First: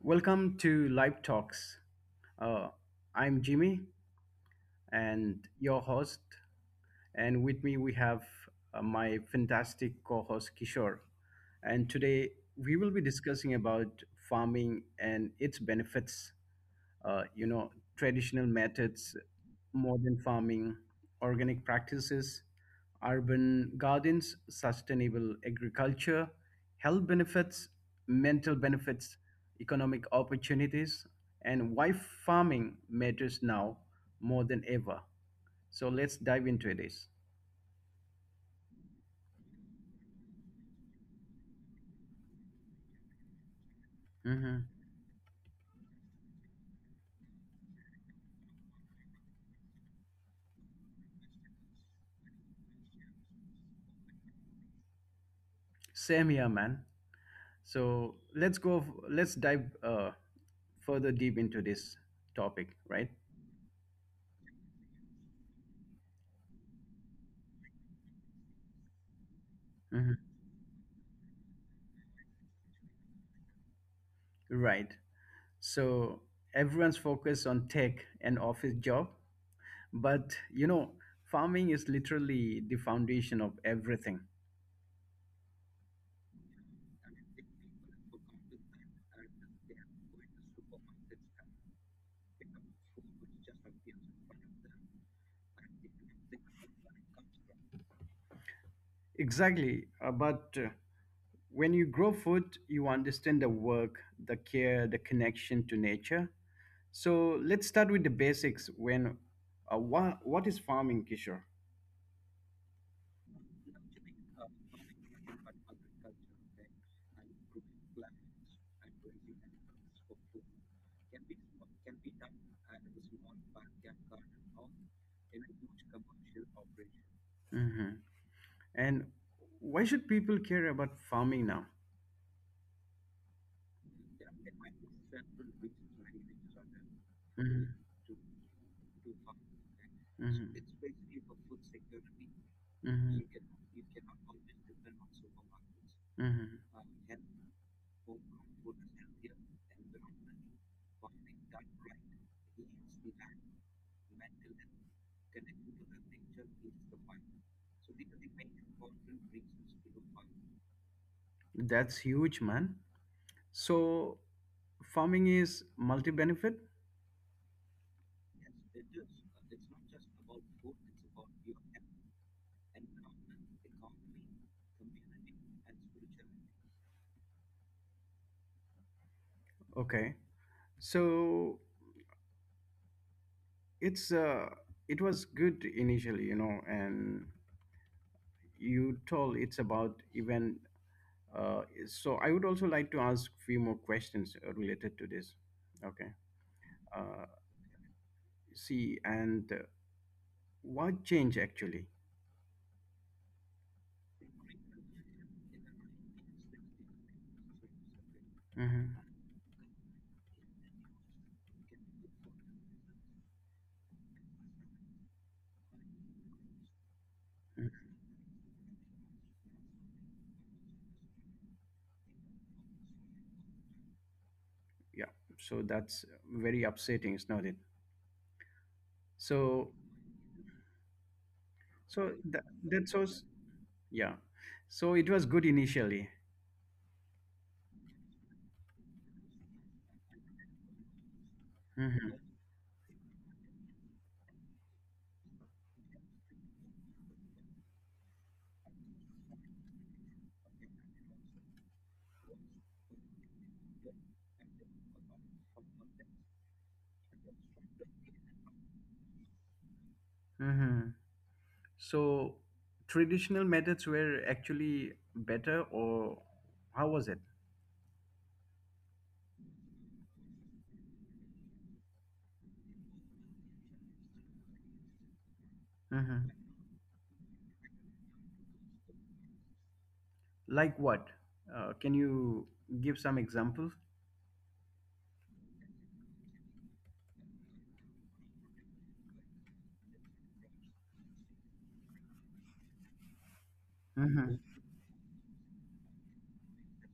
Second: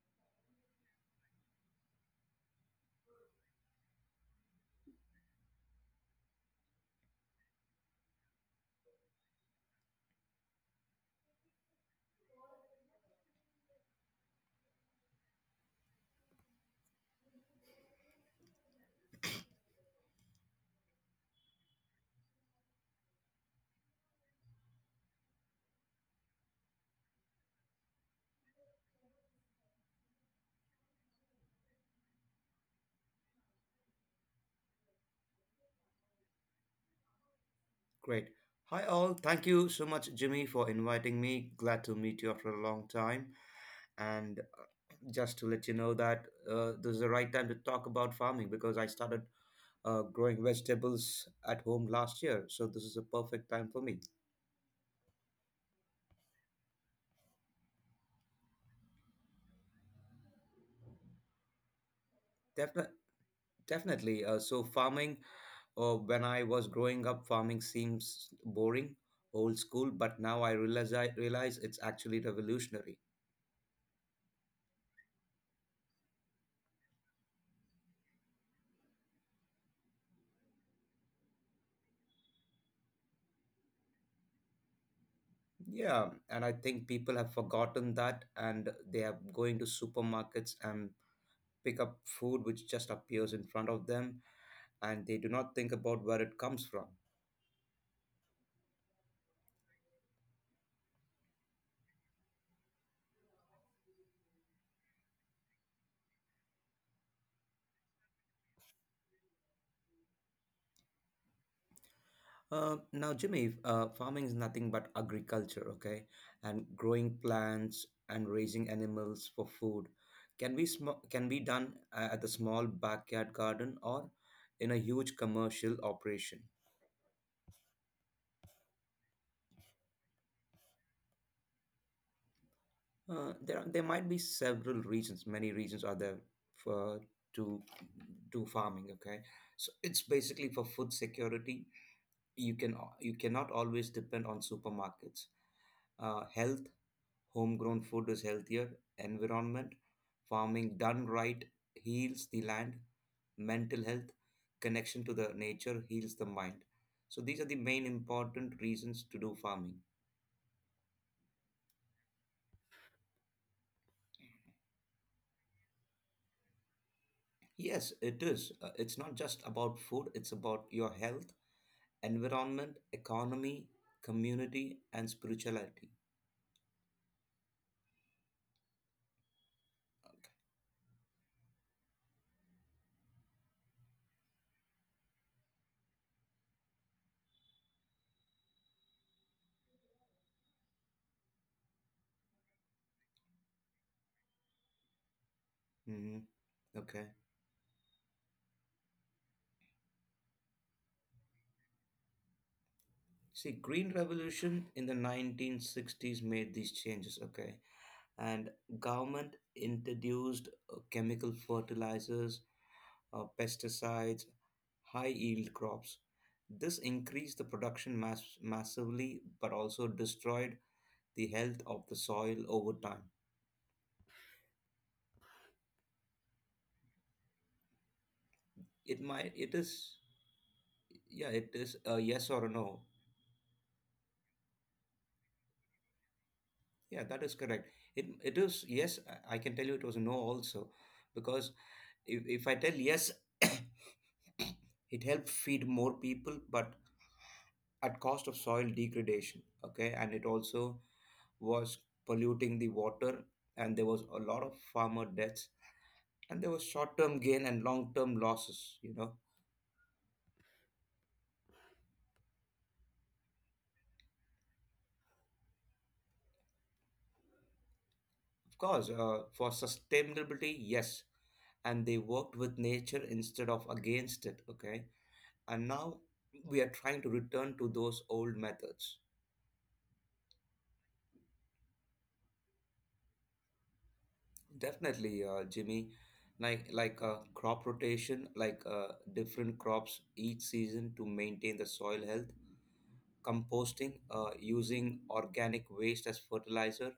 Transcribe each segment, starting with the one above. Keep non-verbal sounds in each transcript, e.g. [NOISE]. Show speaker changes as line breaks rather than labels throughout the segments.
Welcome to Live Talks. Uh, I'm Jimmy and your host. And with me, we have my fantastic co host, Kishore. And today, we will be discussing about farming and its benefits, uh, you know traditional methods, modern farming, organic practices, urban gardens, sustainable agriculture, health benefits, mental benefits, economic opportunities, and why farming matters now more than ever. So let's dive into this.
Great. Hi, all. Thank you so much, Jimmy, for inviting me. Glad to meet you after a long time. And
Mhm.
just to let you know that this is the right time to talk about farming because I started growing vegetables at home last year. So this is a perfect time for me.
Same here, man. So let's dive further deep into this topic,
Definitely.
right?
Definitely. So farming, when I was growing up, farming seems boring, old school,
Mhm.
but now I realize it's actually revolutionary.
Right. So everyone's focused on tech and office job, but you know, farming is literally the foundation of everything.
Yeah, and I think people have forgotten that and they are going to supermarkets and pick up food which just appears in front of them and they do not think about where it comes from.
Exactly. But when you grow food, you understand the work, the care, the connection to nature. So let's start with the basics. What is farming, Kishore?
Now, Jimmy, farming is nothing but agriculture, okay? And growing plants and raising animals for food can be done at the small backyard garden or in a huge commercial operation.
Hmm. And why should people care about farming now?
There might be several reasons. Many reasons are there for to
Hmm.
do farming. Okay, so it's basically
Hmm.
for food security. You
Hmm.
cannot always depend on supermarkets.
Hmm.
Health, homegrown food is healthier. Environment, farming done right heals the land. Mental health, connection to the nature heals the mind. So these are the main important reasons to do farming.
That's huge, man. So farming is multi-benefit.
Yes, it is. It's not just about food. It's about your health environment, economy, community, and spirituality.
Okay. So it's uh, it was good initially, you know, and you told it's about even. Uh, so I would also like to ask few more questions related to this. Okay.
Mhm. Okay.
Uh, See, and what change actually?
See, Green Revolution in the 1960s made these changes. Okay, and
Hmm.
government introduced chemical fertilizers, pesticides, high yield crops. This increased the production massively, but also destroyed the health of the soil over time.
Yeah. So that's very upsetting, is not it?
It might. It
So,
is. Yeah. It is a
so
yes or a
that
no.
that's so s- Yeah. So it was good initially.
Yeah, that is correct. It is yes, I can tell you it was a no also because
Hmm.
if I tell yes, [COUGHS] it helped feed more people but at cost of soil degradation, okay? And it also was polluting the water and there was a lot of farmer deaths and there was short-term gain and long-term losses, you know.
Hmm. So traditional methods were actually better, or how was it?
Of course, for sustainability, yes, and they worked with nature instead of against it, okay? And now
Hmm.
we are trying to return to those old methods
Like what? Can you give some examples?
definitely Jimmy, like crop rotation like different crops each season to maintain the soil health, composting
Mm-hmm.
using organic waste as fertilizer,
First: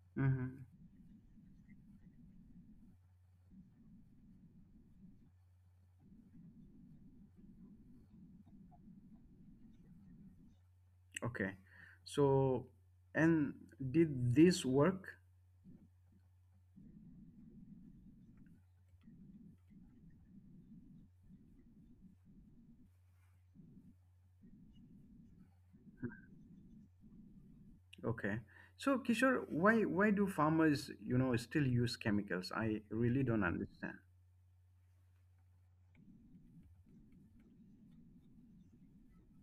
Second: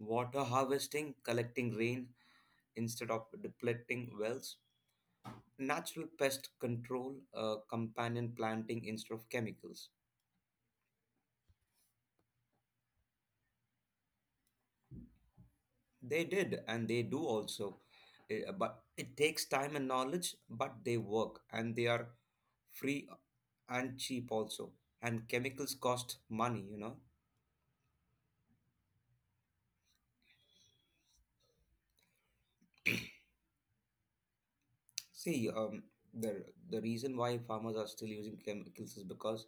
water
Mm-hmm.
harvesting collecting rain instead of depleting wells, natural pest control, companion planting instead of chemicals.
Okay. So, and did this work?
They did, and they do also. But it takes time and knowledge, but they work and they are free and cheap also. And chemicals cost money, you know.
Okay. So, Kishore, why do farmers, you know, still use chemicals? I really don't understand.
See, um, the, the reason why farmers are still using chemicals is because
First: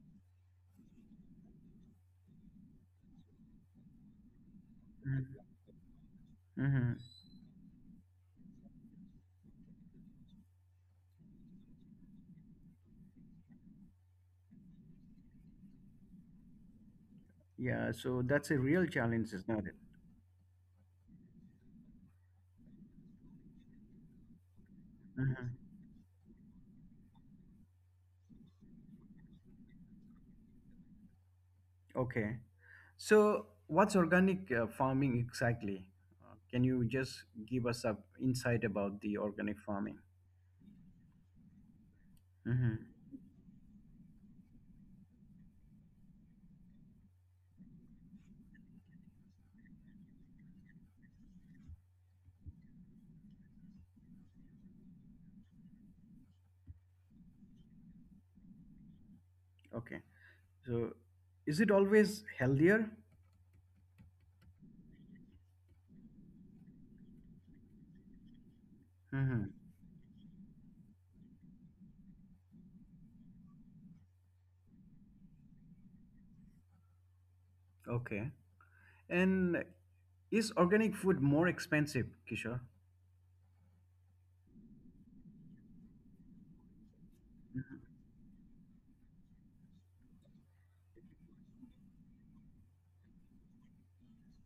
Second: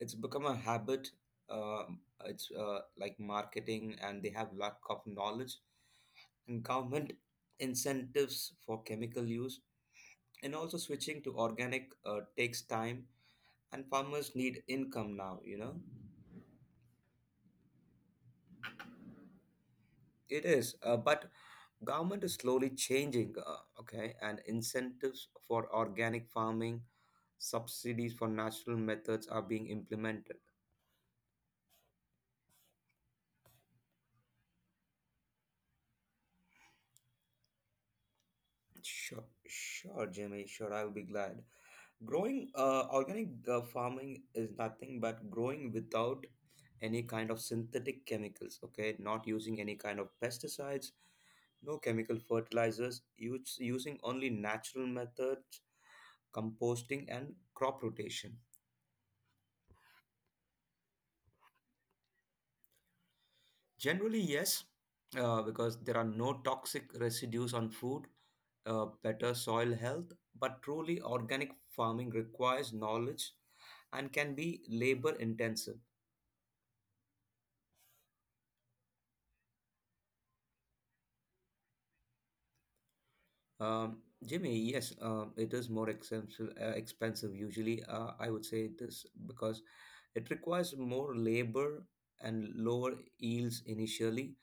it's become a habit. Uh, it's like marketing, and they have lack of knowledge and
Mm-hmm.
government incentives for chemical use. And also switching to organic takes time and farmers need income now, you know.
Yeah. So that's a real challenge, is not it?
It is, but government is slowly changing, okay, and incentives
Mm-hmm.
for organic farming, subsidies for natural methods are being implemented.
Okay. So, what's organic farming exactly? Can you just give us a insight about the
sure
organic farming?
sure jimmy sure I'll be glad. growing
Mm-hmm.
uh, organic uh, farming is nothing but growing without any kind of synthetic chemicals, okay? Not using any kind of pesticides, no chemical fertilizers use, using only natural methods, composting, and crop rotation?
Okay. So, is it always healthier?
Generally, yes, because there are no toxic residues on food, better
Mm-hmm.
soil health, but truly organic farming requires knowledge and can be labor intensive.
Okay. And is organic food more expensive, Kishore?
Um, Jimmy, yes, it is more expensive. Expensive usually, I would say this because it requires more labor and lower yields initially,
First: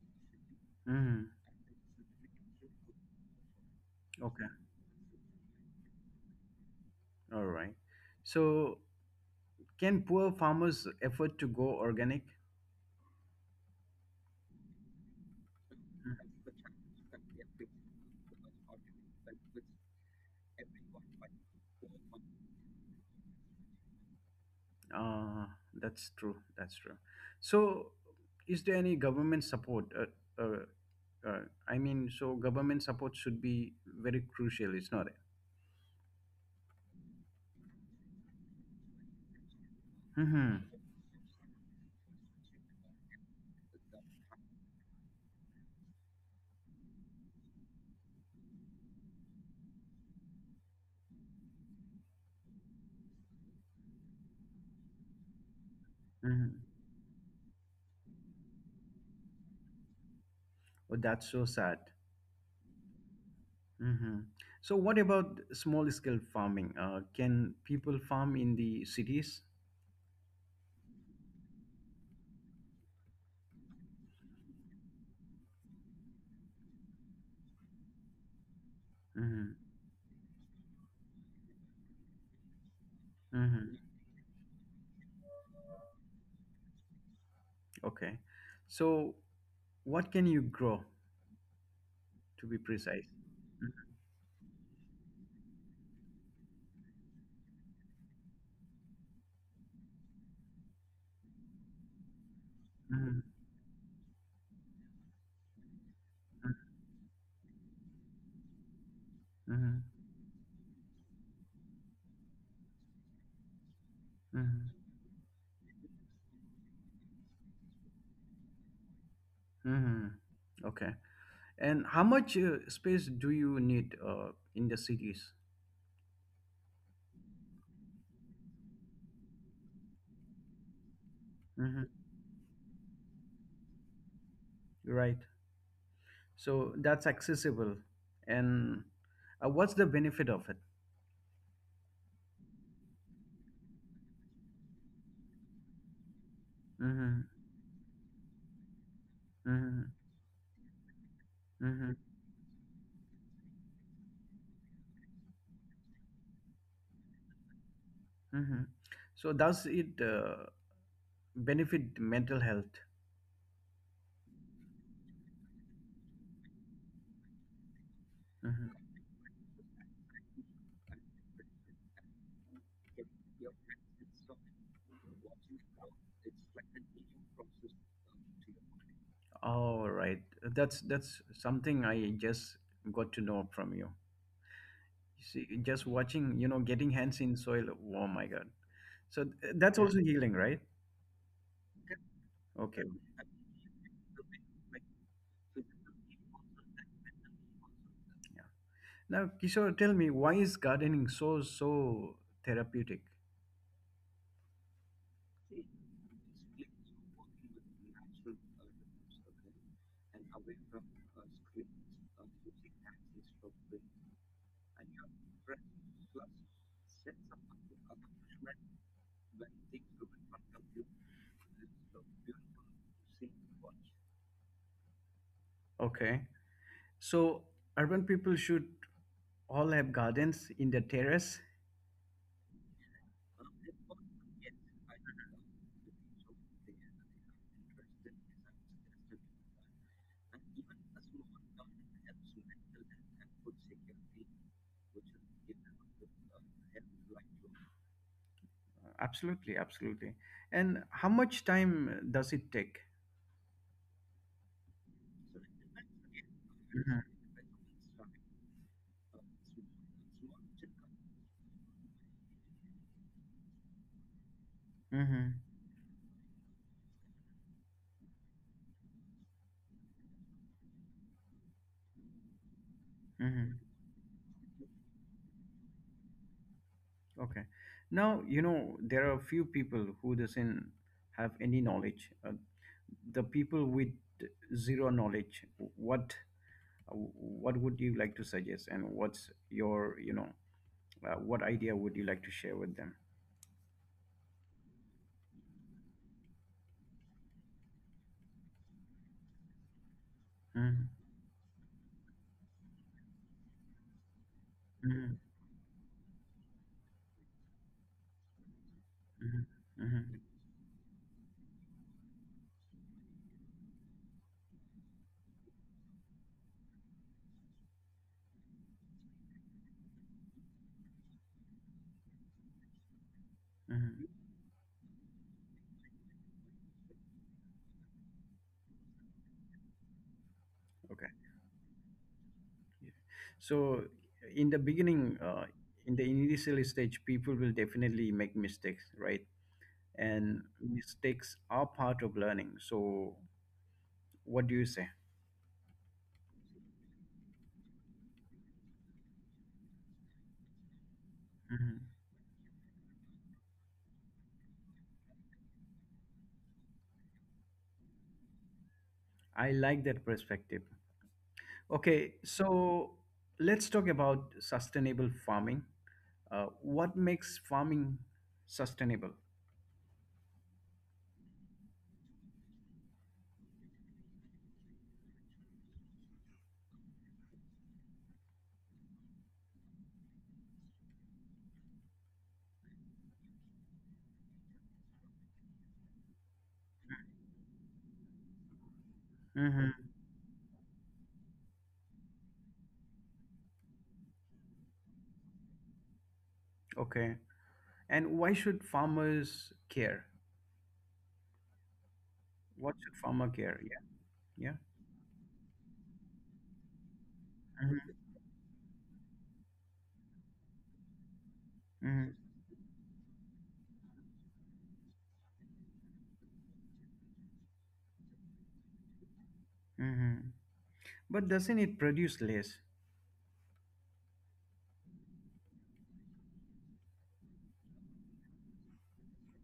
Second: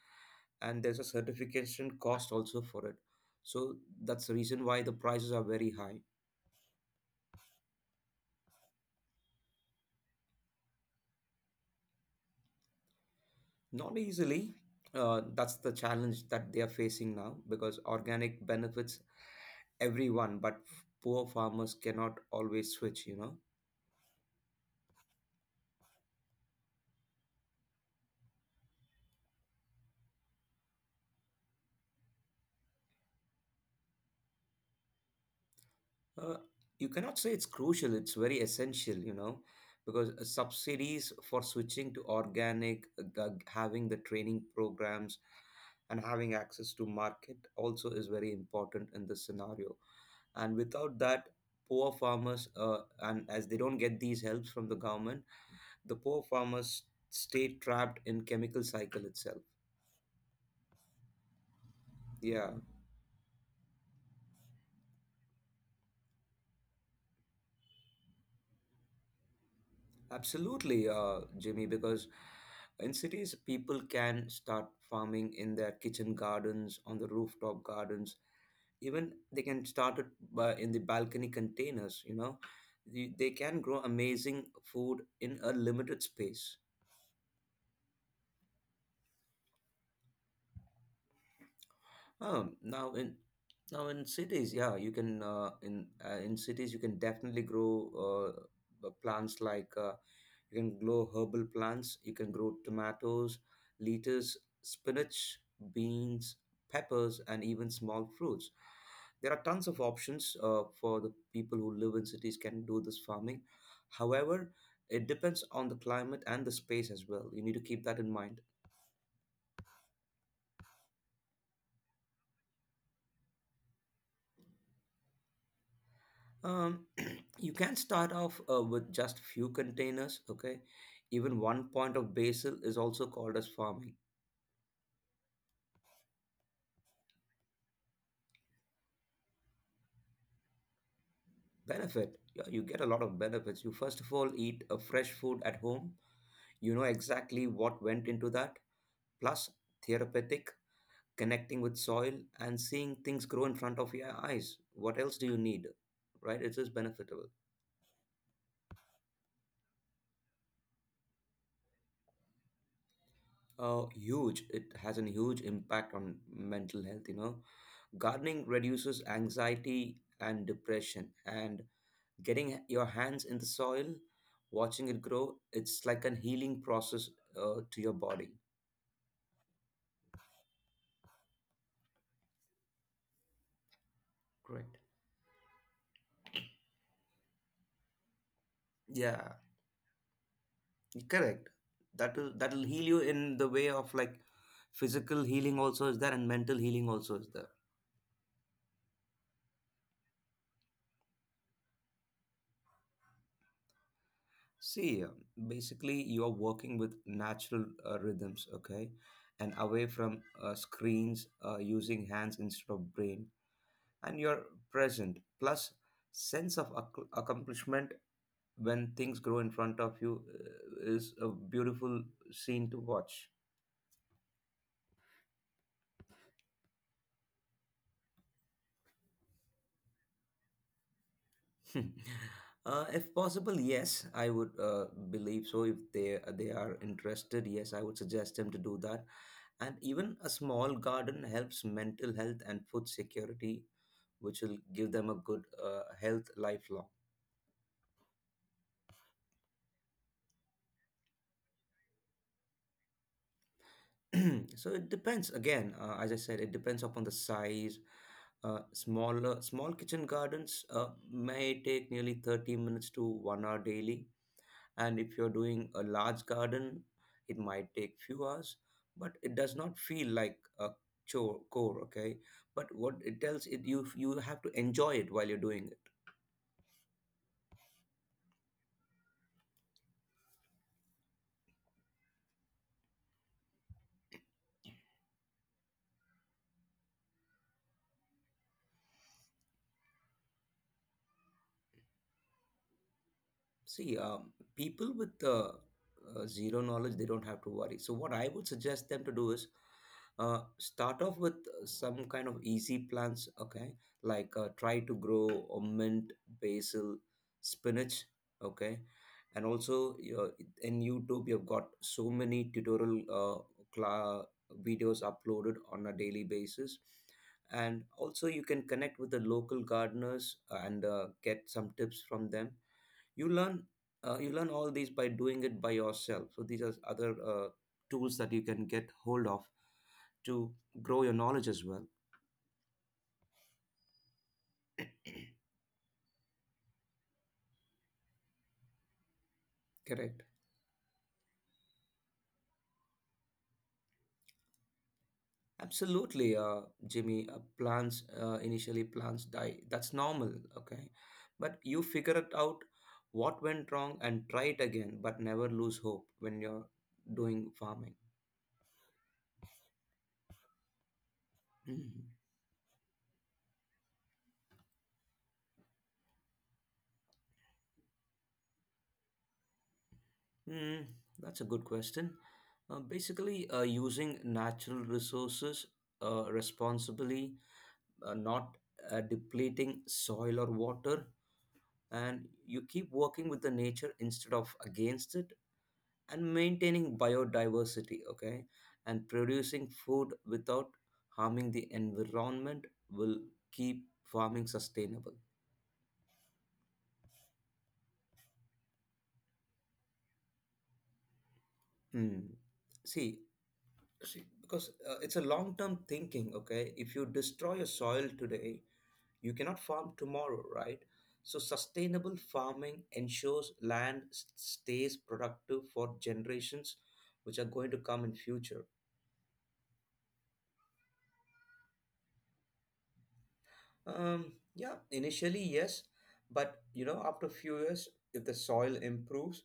and there's a
Hmm.
certification cost also for it, so that's the
Okay.
reason why the prices are very high.
All right. So, can poor farmers afford to go organic?
Not easily. That's the challenge that they are facing now because organic benefits everyone but poor farmers cannot always switch, you know.
Uh, that's true. That's true. So, is there any government support? Uh, uh, I mean, so government support should be very crucial. It's not.
Uh, you cannot say it's crucial, it's very essential, you know, because
Mm-hmm.
subsidies for switching to organic, having the training programs and having access to market also is very important in this scenario, and without that poor farmers and as they don't get these helps from the government, the poor
Mm-hmm.
farmers stay trapped in chemical cycle itself.
Oh, that's so sad.
Yeah.
Mm-hmm. So, what about small scale farming? Can people farm in the cities?
Absolutely, Jimmy, because in cities people can start farming in their kitchen gardens, on the rooftop gardens, even they
Mm-hmm.
can start it in the balcony containers, you know. They can
Mm-hmm.
grow amazing food in a limited space.
Okay. So, what can you grow to
Um,
be
now
precise?
in Now in cities, yeah, you can, in cities you can definitely grow plants like you can grow herbal plants. You can grow
Mhm,
tomatoes, lettuce, spinach, beans, peppers, and even small fruits. There are tons of
mhm,
options for the people who live in cities can do this farming. However,
mhm,
it depends on the climate and the space as well. You need to keep that in mind.
mhm. Okay. And how much space do you need in the cities?
um, [CLEARS THROAT] you can start off with just few containers, okay? Even one
Hmm.
point of basil is also called as farming
Right. So that's accessible. And what's the benefit of it?
benefit. Yeah, you get a lot of benefits. You first of all eat a fresh food at home, you know
Hmm.
exactly what went into that, plus
Hmm.
therapeutic, connecting with
Hmm.
soil and seeing things grow in front of your eyes, what else do you need, right? It is benefitable.
Hmm. So does it benefit mental health?
Huge, it has a huge impact on mental health, you know. Gardening
Mhm.
reduces anxiety and depression, and getting your hands in the soil, watching it grow, it's like a healing process to your body.
All right. That's something I just got to know from you.
Correct.
See, just watching, you know, getting hands in soil. Oh my God.
Yeah,
That's also healing, right?
correct. That will heal
Okay.
you in the way of like physical healing also is there and mental healing also is there.
Yeah. Now, Kishore, tell me, why is gardening so, so therapeutic?
See, um, basically you are working with natural rhythms, okay, and away from screens, using hands instead of brain, and you're present, plus sense of accomplishment when things grow in front of you is a beautiful scene to watch.
Okay. So urban people should all have gardens in their terrace.
[LAUGHS] If possible, yes, I would believe so. If they are interested, yes, I would suggest them to do that, and even a small garden helps mental health and food security, which will give them a good health lifelong.
Absolutely, absolutely. And how much time does it take?
[CLEARS THROAT] So it depends again, as I said, it depends upon the size. Small kitchen gardens may take nearly 30 minutes to 1 hour daily, and
Hmm.
if
Hmm.
you're doing a large garden it might take few hours, but it does not feel like a chore core, okay? But what it tells
Hmm.
it, you have to enjoy it while you're doing.
Okay. Now, you know, there are few people who doesn't have any knowledge. The people with zero knowledge, what what would you like to suggest and what's your, you know, what idea would you like to share with them?
See, um, people with zero knowledge, they don't have to worry. So, what I would suggest them to do is
Mm-hmm.
start off with some kind of easy plants, okay? Like try to
Mm-hmm.
grow mint, basil, spinach, okay?
Mm-hmm.
And also,
Mm-hmm.
in YouTube, you've got so many tutorial cla- videos uploaded on a daily basis. And also, you can connect with the local gardeners and get some tips from them. you learn
Mm-hmm.
you learn all these by doing it by yourself, so these are other tools that you can get hold of to grow
Okay.
your knowledge as well.
Yeah. So in the beginning, uh, in the initial stage, people will definitely make mistakes, right?
Correct.
And mistakes are part of learning. So what do you say?
Absolutely, Jimmy. Plants Initially plants die, that's normal, okay, but you
Mhm.
figure it out what went wrong and try it again, but never lose hope when you're doing farming.
I like that perspective.
Mhm.
Okay, so let's talk about sustainable farming. What makes farming sustainable?
Hmm, that's a good question. Basically using natural resources responsibly, not depleting soil or water, and you keep working with the nature instead of against it and maintaining biodiversity, okay, and producing
Hmm.
food without harming the environment will keep farming sustainable.
Okay, and why should farmers care?
Hmm.
What should
see
farmer care? Yeah,
see,
yeah.
because it's a long term thinking, okay? If you destroy your
Hmm.
soil today, you cannot farm tomorrow, right? So, sustainable
Hmm.
farming ensures land stays productive for generations which are going to come in future.
Hmm. But doesn't it produce less?
Yeah, initially, yes, but you know, after a few years, if the soil improves,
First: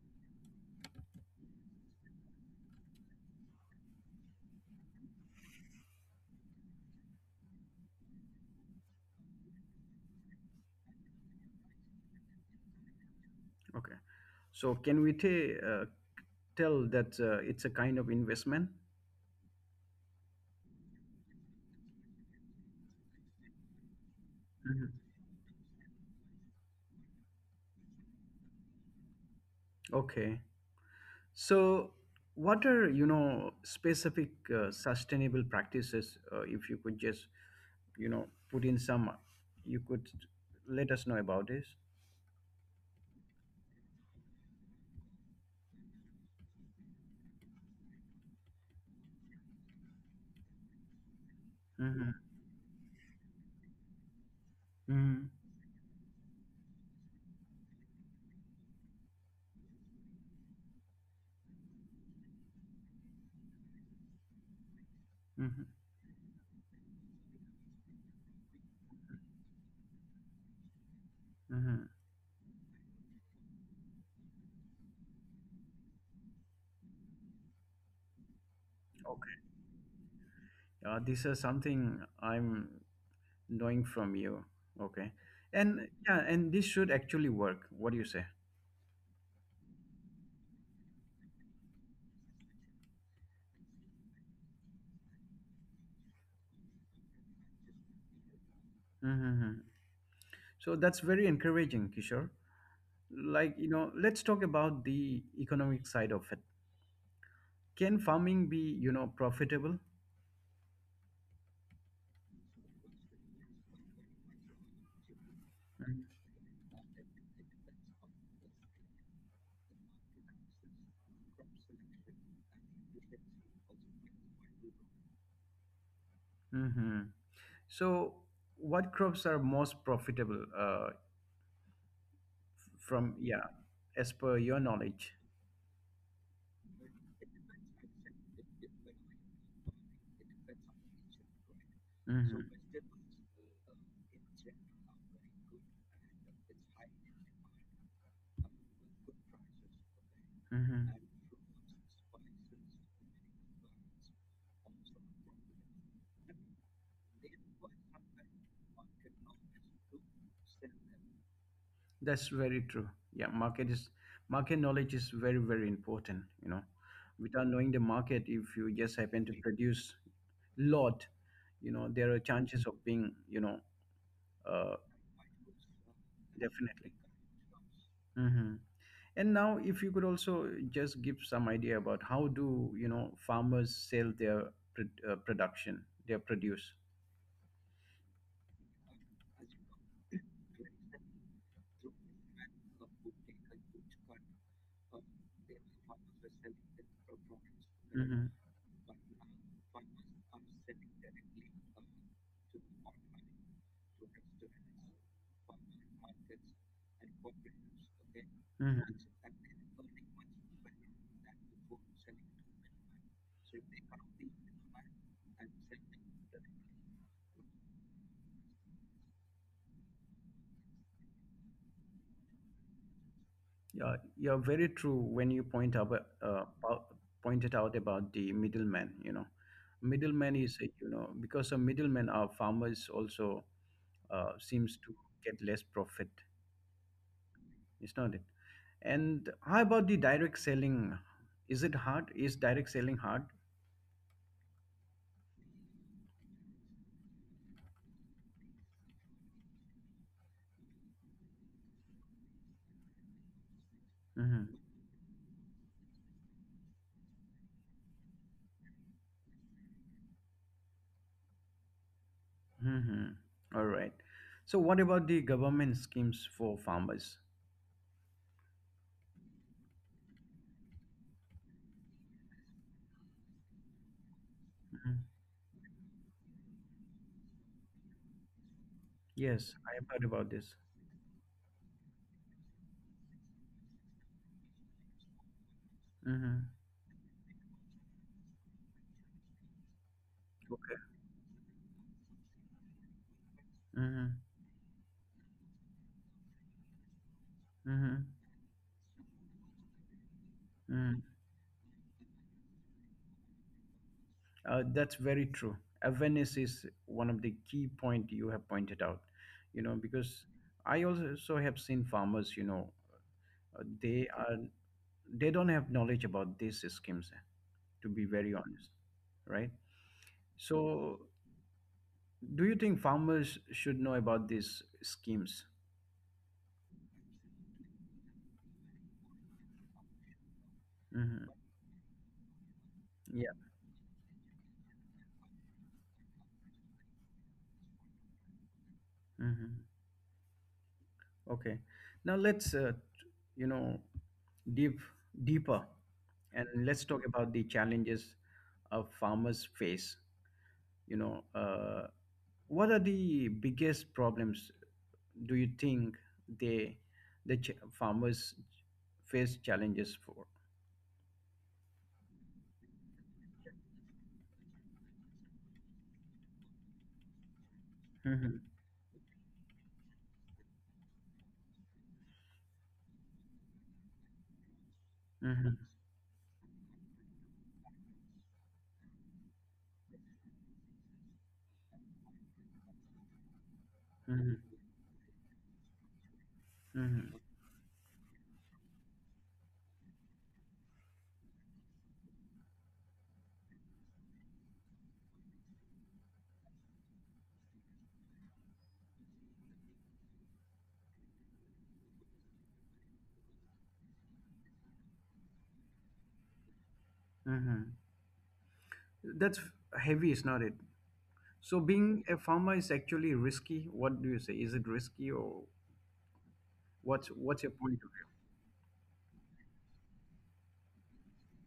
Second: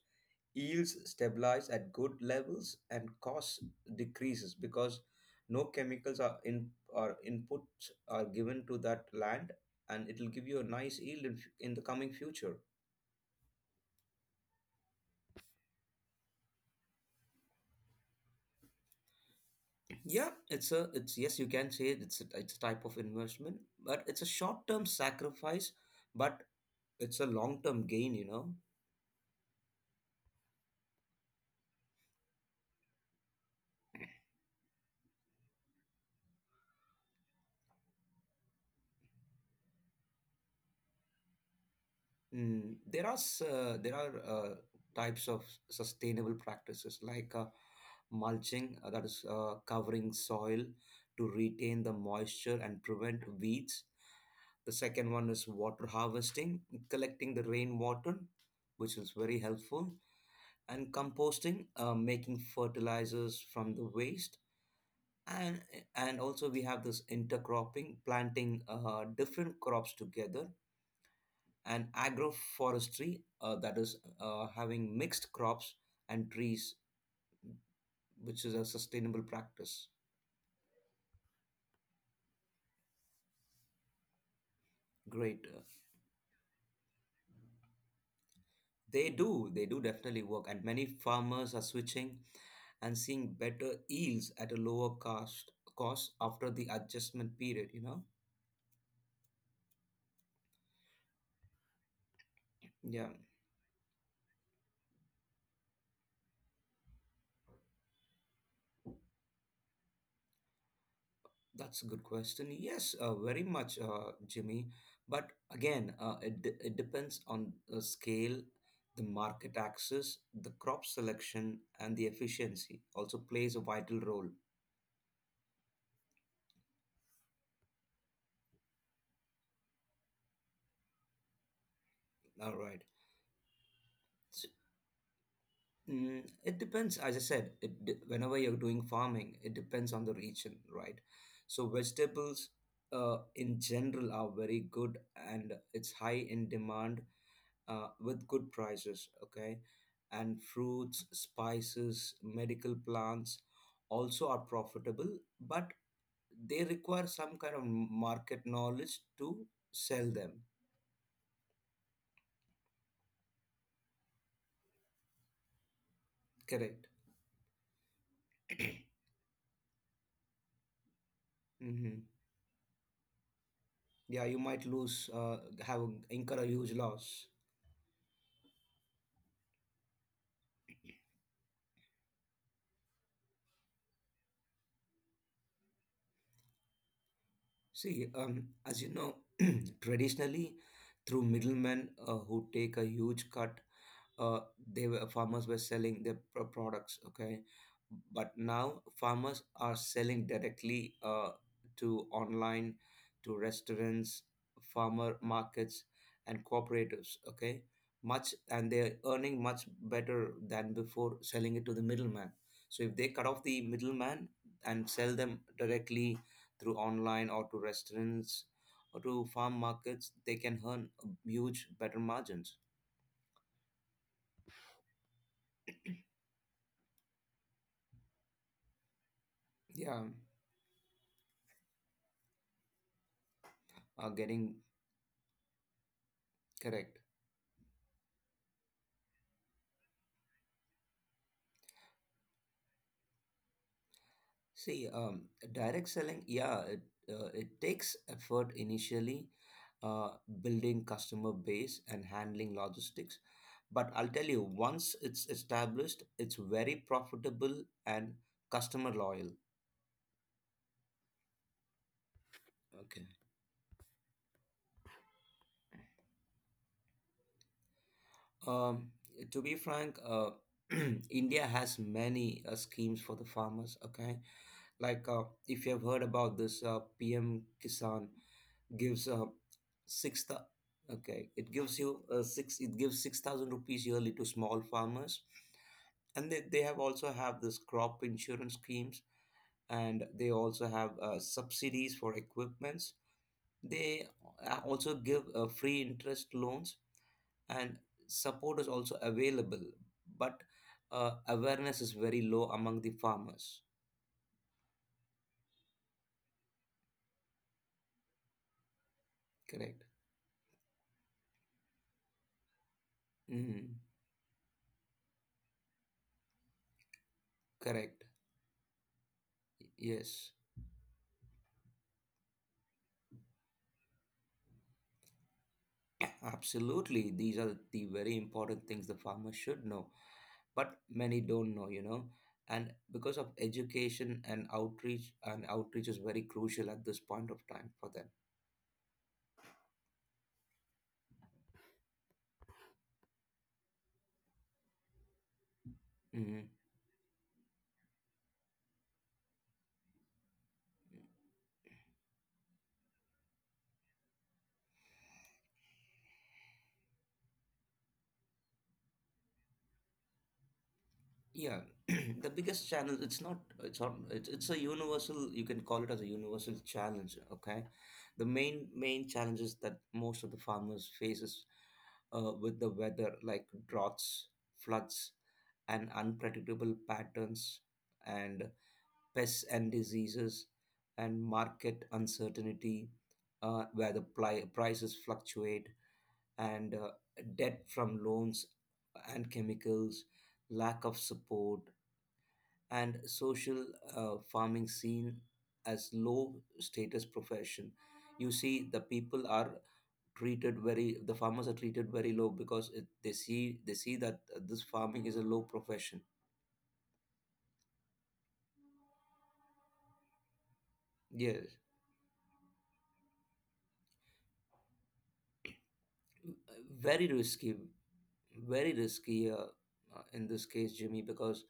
yields stabilize at good levels and costs decreases because no chemicals are in or inputs are given to that land, and it will give you a nice yield in the coming future.
Okay, so tell that it's a kind of investment?
Yeah, it's a it's yes, you can say it, it's a type of investment, but it's a short term
Mhm.
sacrifice, but it's a long term gain. You know,
Okay. So, what are, you know, specific sustainable practices? If you could just, you know, put in some, you could let us know about this.
there are types of sustainable practices like mulching, that is covering soil to retain the
Mm-hmm.
moisture and prevent weeds. The second one
Mm-hmm.
is water harvesting, collecting the rainwater, which is very helpful, and composting, making fertilizers from the waste and
Mm-hmm.
and also we have this intercropping planting different crops together
Mm-hmm.
and agroforestry, that is having mixed crops and trees, which is a sustainable
Okay.
practice.
This is something I'm knowing from you. Okay.
Great.
And yeah, and this should actually work. What do you say?
They do, they do definitely work, and many farmers are switching and seeing better yields at a lower cost after the adjustment period.
Mm-hmm. So that's very encouraging, Kishore.
Yeah.
Like, you know, let's talk about the economic side of it. Can farming be, you know, profitable?
That's a good question. Yes, very much, Jimmy. But again, it depends on the scale, the market access, the crop selection, and the efficiency also plays a vital role.
Hmm. So, what crops are most profitable
All right.
yeah, as per
So,
your knowledge?
it depends, as I said, whenever you're doing farming, it depends on the region, right? So,
Hmm.
vegetables in general are very good, and it's high in demand with good prices, okay? And
Hmm.
fruits, spices, medical plants also are profitable, but they require some kind of market knowledge to sell them.
That's very true. Market knowledge is very, very important, you know.
Correct.
Without knowing the market, if you just happen to produce lot, you know,
Mm-hmm.
there are chances of being, you know,
Yeah, you might
uh,
lose, have incur a huge
definitely.
loss.
Hmm. And now, if you could also just give some idea about how do you know farmers sell their production, their produce.
See, as you know, [CLEARS THROAT] traditionally, through middlemen, who take a huge cut, uh, they were farmers were selling their products, okay? But
Hmm.
now farmers are selling directly, to online, to restaurants, farmer markets, and cooperatives, okay, much and
Hmm.
they're earning much better than before selling it to the middleman. So if they cut off the middleman and sell them directly, through online or to restaurants or to farm markets, they can earn huge better margins.
Yeah, you're very true when you about, pointed out about the middleman. You know,
Yeah.
middleman is a, you know, because a middleman, our farmers also
are getting
seems to get less profit.
Correct.
It's not it. And how about the direct selling? Is it hard? Is direct selling hard?
See, direct selling, yeah, it takes effort initially, uh, building customer base and handling logistics. But I'll tell you,
Mm-hmm.
once it's established, it's very profitable and customer loyal. Okay.
Mm-hmm. All right. So what about the government schemes for farmers?
Um, to be frank, [CLEARS THROAT] India has many schemes for the farmers. Okay,
Hmm.
like, if you have heard about this, PM Kisan gives,
Yes, I have heard
six
about
thou-
this.
okay it gives you six it gives 6,000 rupees yearly to small farmers. And they,
Mm-hmm.
they have this crop insurance schemes, and they also
Okay.
have subsidies for equipments. They
Mm-hmm.
also give free interest loans, and
Mm-hmm.
support is also available, but
Mm-hmm.
awareness is very low among the farmers.
That's very true. Awareness is one of the key point you have pointed out. You know,
Correct.
because I also have seen farmers. You know,
Mhm.
they are, they don't have knowledge about these schemes. To
Correct.
be very honest, right?
Yes.
So, do you think farmers should know about these schemes?
Absolutely. These are the very important things the farmer should know, but many
Hmm.
don't know. And because of
Yeah.
education and outreach is very crucial at this point of time for them.
Hmm. Okay. Now you know, deep deeper, and
Hmm.
let's talk about the challenges of farmers face, you know, what are the biggest problems do you think they farmers face challenges for?
Yeah, [CLEARS THROAT] the biggest challenge. It's not. It's not. It's a universal. You can call it as a universal challenge. Okay, the
Mhm,
main challenges that most of the farmers faces, with the weather, like droughts, floods,
mhm,
and unpredictable patterns, and pests and diseases, and market uncertainty, where the
mhm,
prices fluctuate, and
mhm,
debt from loans and chemicals, lack of support, and social, farming seen as low status profession. You see, the farmers are treated very low, because they see that this farming is a low profession.
mhm. That's heavy, is not it?
Yes.
So being a farmer is actually risky. What do you say? Is it risky or
Very
what's
risky.
your point of
Very risky, in this case, Jimmy, because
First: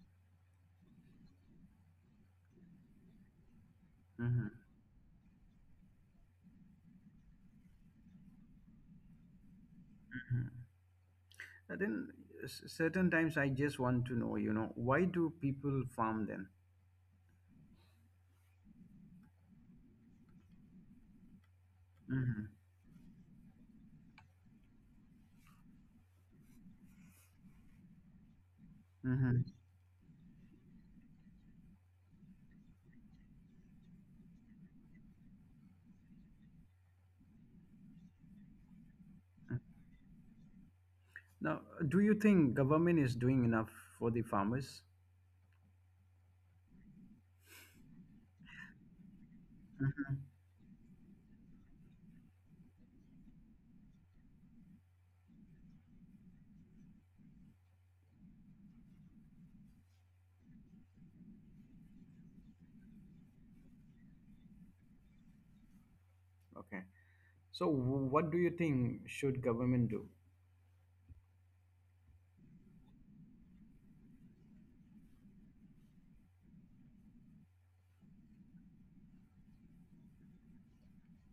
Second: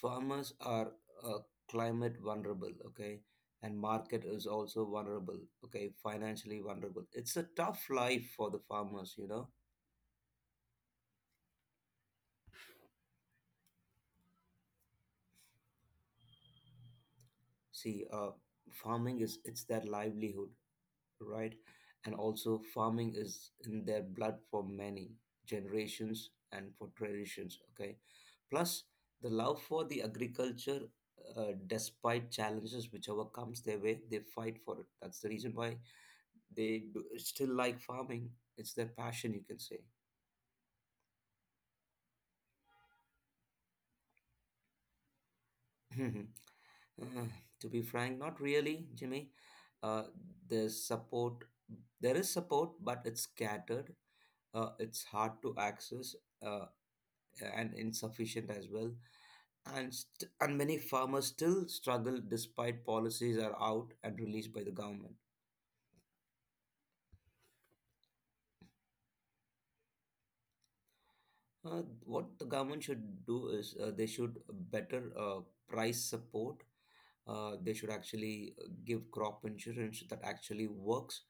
farmers are, uh, climate vulnerable, okay, and market
view?
is
Hmm.
also vulnerable, okay, financially vulnerable. It's a tough life for the farmers.
And then, certain times I just want to know, you know, why do people farm then?
See, farming is it's their livelihood, right? And also, farming is in their blood for many generations and for traditions, okay? Plus, the
Hmm.
love for the agriculture, despite challenges whichever comes their way, they fight for it. That's the reason why they do, still like farming. It's their passion, you can say.
Now, do you think government is doing enough for the farmers?
[LAUGHS] Hmm. To be frank, not really, Jimmy. Uh,
Mhm.
there's support. There is support, but it's scattered. It's hard to access. Uh, and insufficient as well. And many farmers still struggle despite policies are out and released by the government.
Okay. So, what do you think should government do?
What the government should do is, they should better, price support. They should actually, give crop insurance that actually works,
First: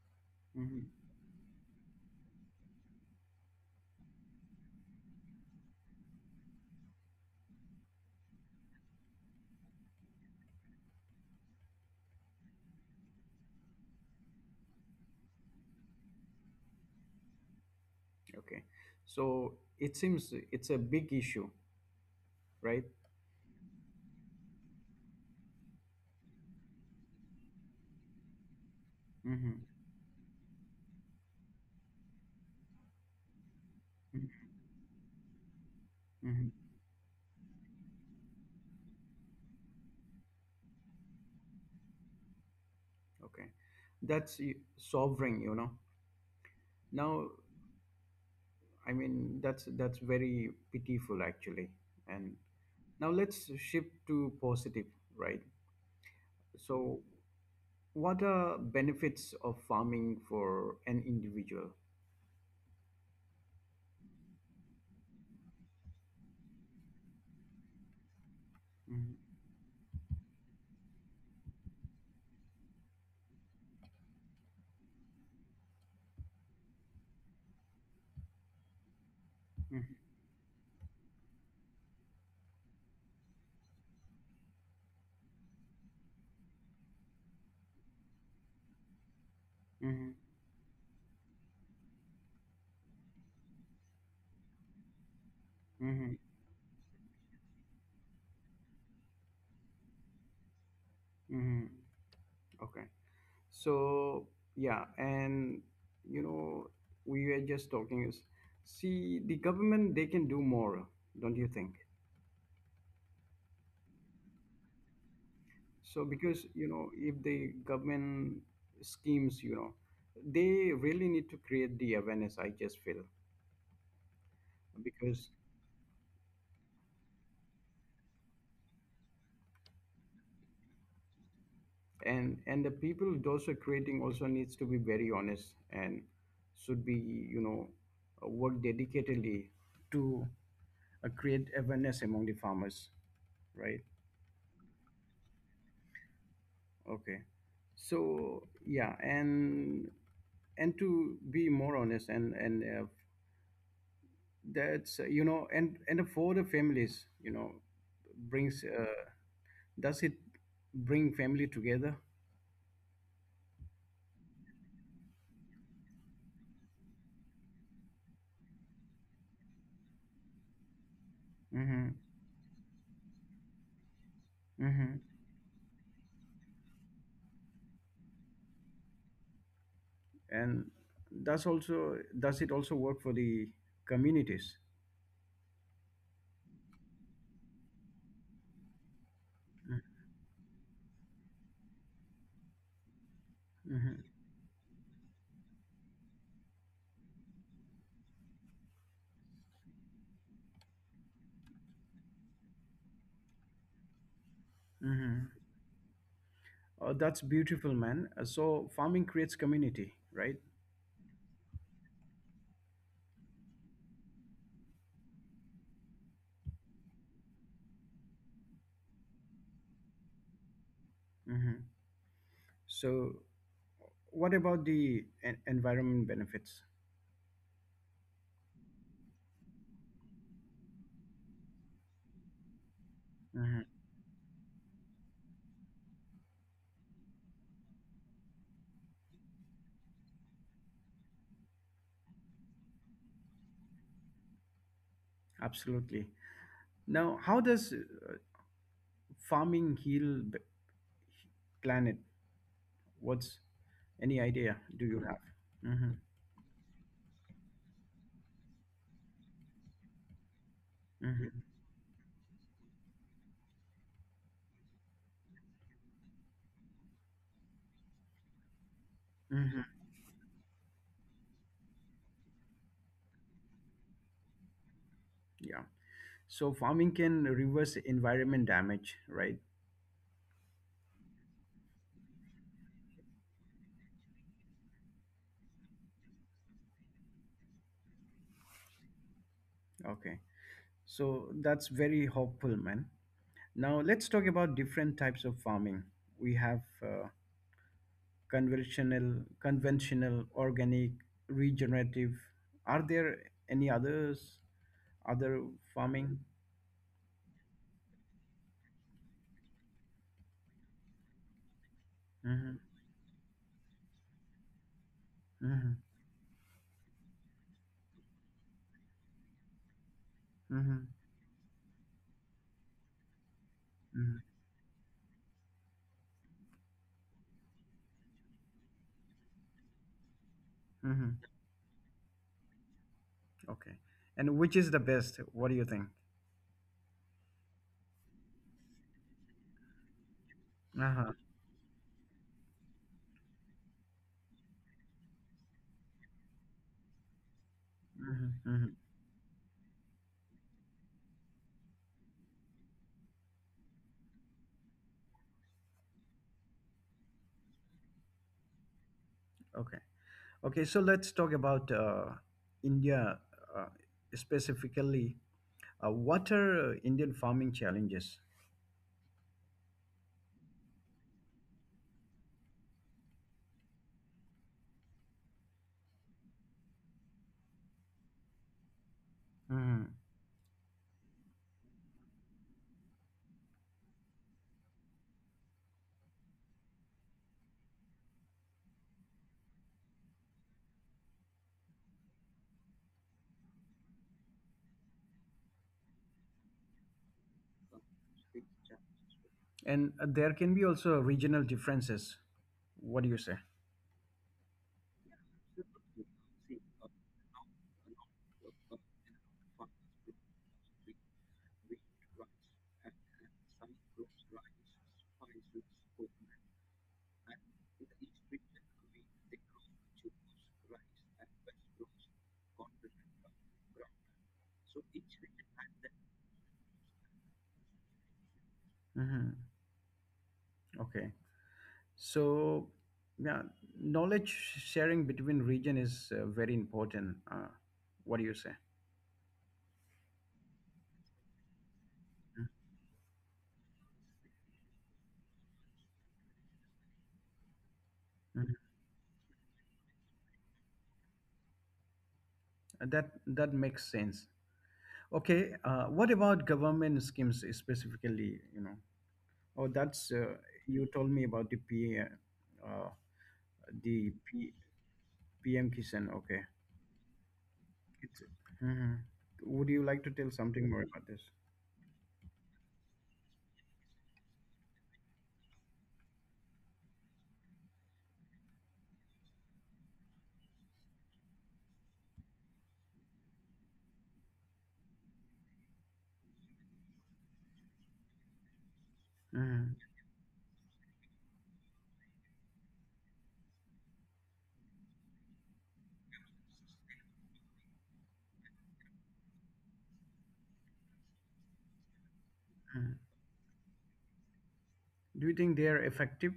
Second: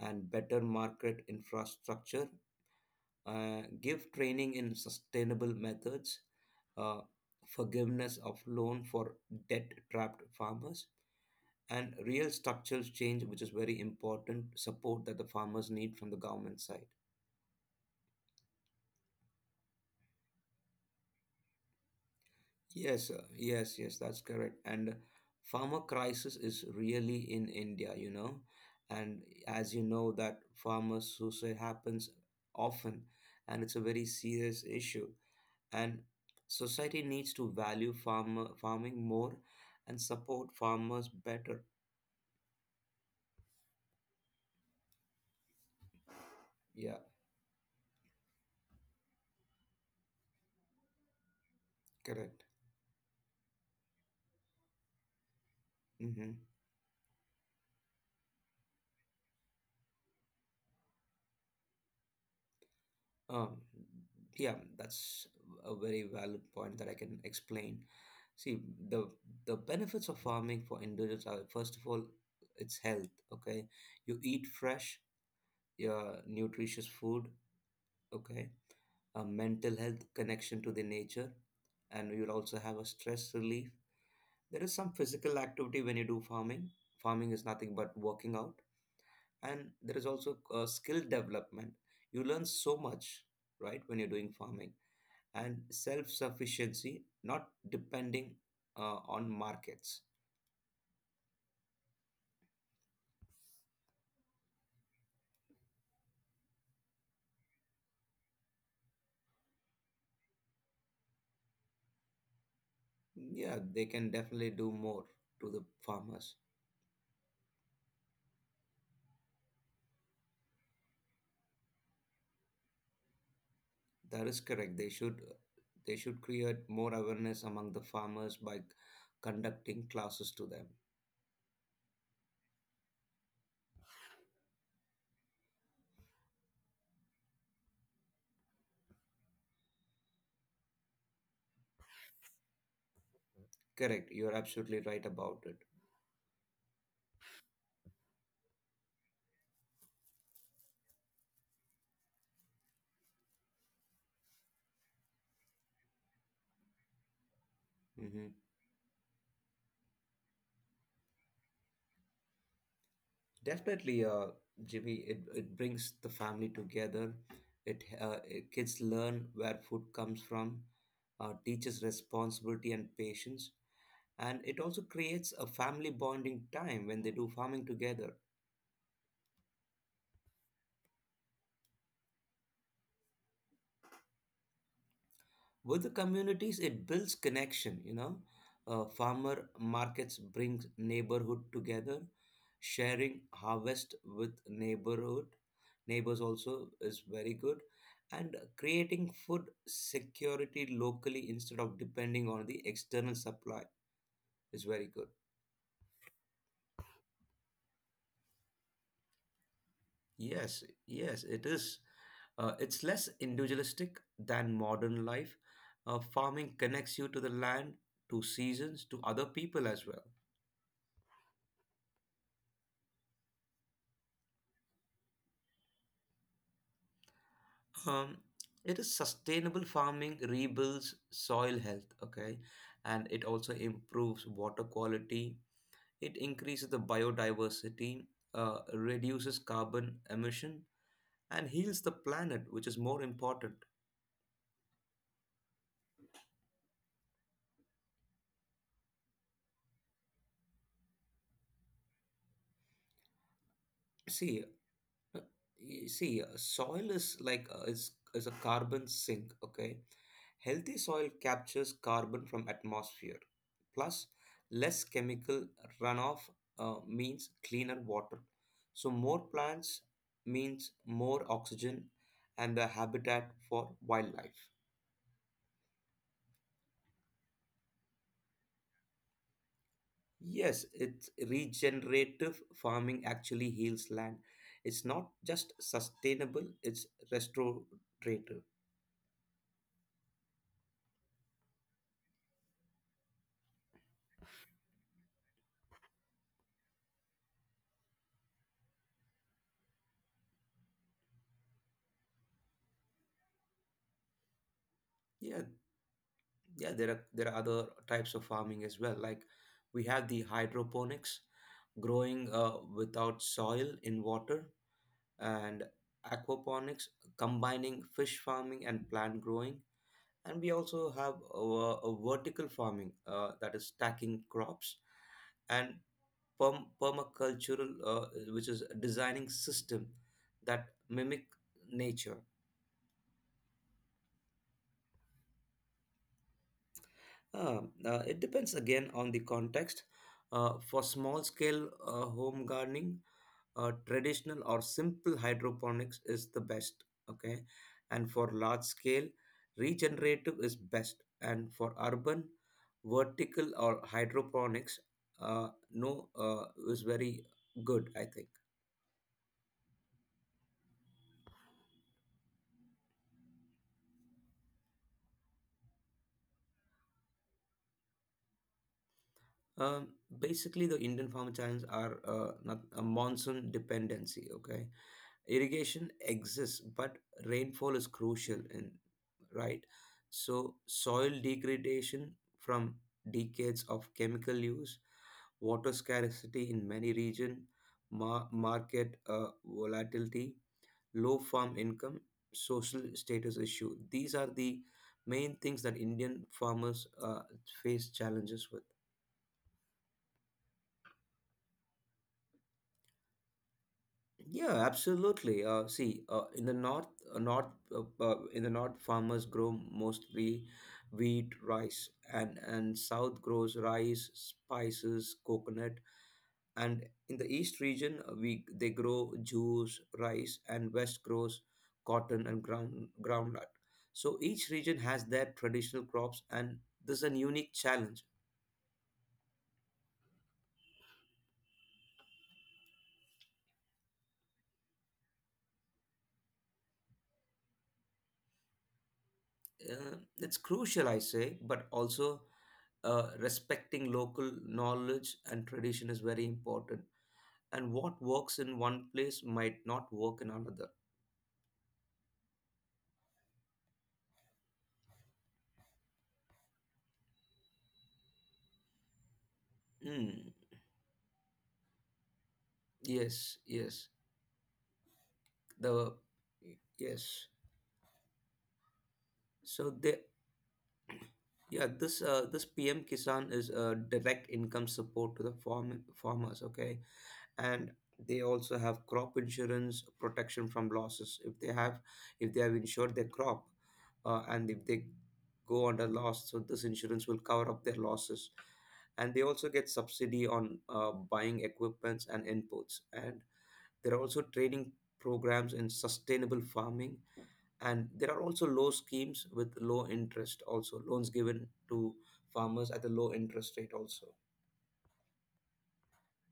and better
Mhm.
market infrastructure. Give training in sustainable methods. Uh, Forgiveness of loan for debt trapped farmers, and real structural change, which is very important support that the farmers need from the government side.
Okay. So it seems it's a big issue, right?
Yes, sir. Yes, yes, that's correct. And farmer crisis is really in India, you know, and
Hmm.
as you know that farmer suicide happens often, and it's a very serious issue. And
Hmm.
society needs to value farmer farming more and support farmers better.
Okay. That's y- sovereign, you know.
Yeah.
Now, I mean, that's very pitiful actually. And
Correct.
now let's shift to positive, right?
Hmm.
So, what are benefits of farming for an individual?
Um, yeah, that's a very valid point that I can explain. See, the
Mm-hmm.
the benefits of farming for individuals are, first of all, it's health. Okay, you eat fresh, yeah, nutritious food. Okay, a mental
Mm-hmm,
health connection to the nature, and you'll also have a stress relief. There is some physical activity when you do farming. Farming is nothing but working out, and there is
mm-hmm,
also, skill development. You learn so much, right, when you're doing farming. And
mm-hmm,
self-sufficiency, not depending, on markets.
mm-hmm. Okay. So yeah, and you know, we were just talking is, see, the government they can do more, don't you think?
Yeah, they can definitely do more to the
So
farmers.
because you know, if the government schemes, you know, they really need to create the awareness, I just feel.
That is correct. They should,
Because
they should create more awareness among the farmers by conducting classes to them.
and the people those who are creating also needs to be very honest and should be, you know, work dedicatedly to create awareness among the farmers, right?
Correct. You're absolutely right about it.
Okay. So yeah, and to be more honest, and that's you know, and for the families, you know,
Hmm.
brings does it bring family together?
Definitely, Jimmy. It brings the family together. It kids learn where food comes from, teaches
Hmm.
responsibility and patience, and it also
Hmm.
creates a family bonding time when they do farming together.
And that's also, does it also work for the communities?
With the communities, it builds connection. Uh, farmer markets brings neighborhood together, sharing
Mm-hmm.
harvest
Mm-hmm.
with neighborhood neighbors also is very good, and creating food security locally instead of depending on the external supply is very good.
Mm-hmm. Oh, that's beautiful, man. So farming creates community, right?
Yes, yes, it is. It's less individualistic than modern life. Farming connects you to the land, to seasons, to other people as well.
Mm-hmm. So what about the environment benefits?
Um, it is Sustainable farming rebuilds soil health, okay, and it also
Mhm.
improves water quality. It increases the biodiversity, reduces carbon emission, and heals the planet, which is more important.
Absolutely. Now, how does farming heal b- planet? What's any
See,
idea do you have?
Uh, You
Hmm.
see, soil is like is a carbon sink. Okay, healthy soil
Hmm.
captures carbon from atmosphere. Plus, less chemical runoff means cleaner water. So more
Hmm.
plants means more oxygen, and the habitat for wildlife.
Yeah. So farming can reverse environment damage, right?
Yes, it's regenerative farming actually heals land. It's not just sustainable, it's restorative.
Okay. So that's very hopeful, man. Now let's talk about different types of farming. We have conventional, conventional, organic, regenerative. Are there any others other
Yeah.
farming?
Yeah, there are other types of farming as well. Like, we have the hydroponics, growing
Mm-hmm.
without soil in water, and
Mm-hmm.
aquaponics, combining fish farming and plant growing. And we
Mm-hmm.
also have, a vertical farming, that is
Mm-hmm.
stacking crops, and permacultural, which is designing system that
Mm-hmm.
mimic nature.
Okay. And which is the best? What do you think?
Uh, it depends again on the context. For
Uh-huh.
small scale, home gardening, traditional or simple hydroponics is the best. Okay. And
Mm-hmm.
for large
Mm-hmm.
scale, regenerative is best. And for urban, vertical or hydroponics, no, is very good, I think.
Okay. Okay. So let's talk about India uh, specifically. What are Indian farming challenges?
Um, Basically, the Indian farmer channels are, not a monsoon dependency. Okay, irrigation exists, but rainfall is crucial, and right,
Mm-hmm.
so soil degradation from decades of chemical use, water scarcity in many regions, market volatility, low farm income, social status issue, these are the main things that Indian farmers face challenges with.
And there can be also regional differences. What do you say?
Yeah, absolutely. See, uh, north, in the north, farmers grow mostly wheat, rice, and south grows rice, spices, coconut, and in the east region, we they grow juice, rice, and west grows cotton and groundnut. So each region has their traditional crops, and this is a unique challenge.
Mm-hmm. Okay. So, yeah, knowledge sharing between region is very important. What do you say?
It's crucial, I say, but also. Respecting local knowledge and tradition is very important, and what works in
Mhm.
one place might not work in another.
That that makes sense. Okay, what about government schemes specifically? You know, oh, that's
Hmm.
you told me about uh,
Yes, yes.
the PM
the
Kisan. Okay,
Yes.
it's, mhm, would
so
you
they
like to tell something more about this?
Yeah, this this PM Kisan is a direct income support to the farmers, okay. And they also have crop insurance, protection from losses, if they have insured their crop, and if they go under loss, so this insurance will cover up their losses. And they also get
Mhm.
subsidy on, buying equipments and inputs, and there are also training programs in sustainable farming, and there are also low schemes with low interest, also loans given to farmers at a
Mhm.
low interest rate also.
Do you think they are effective?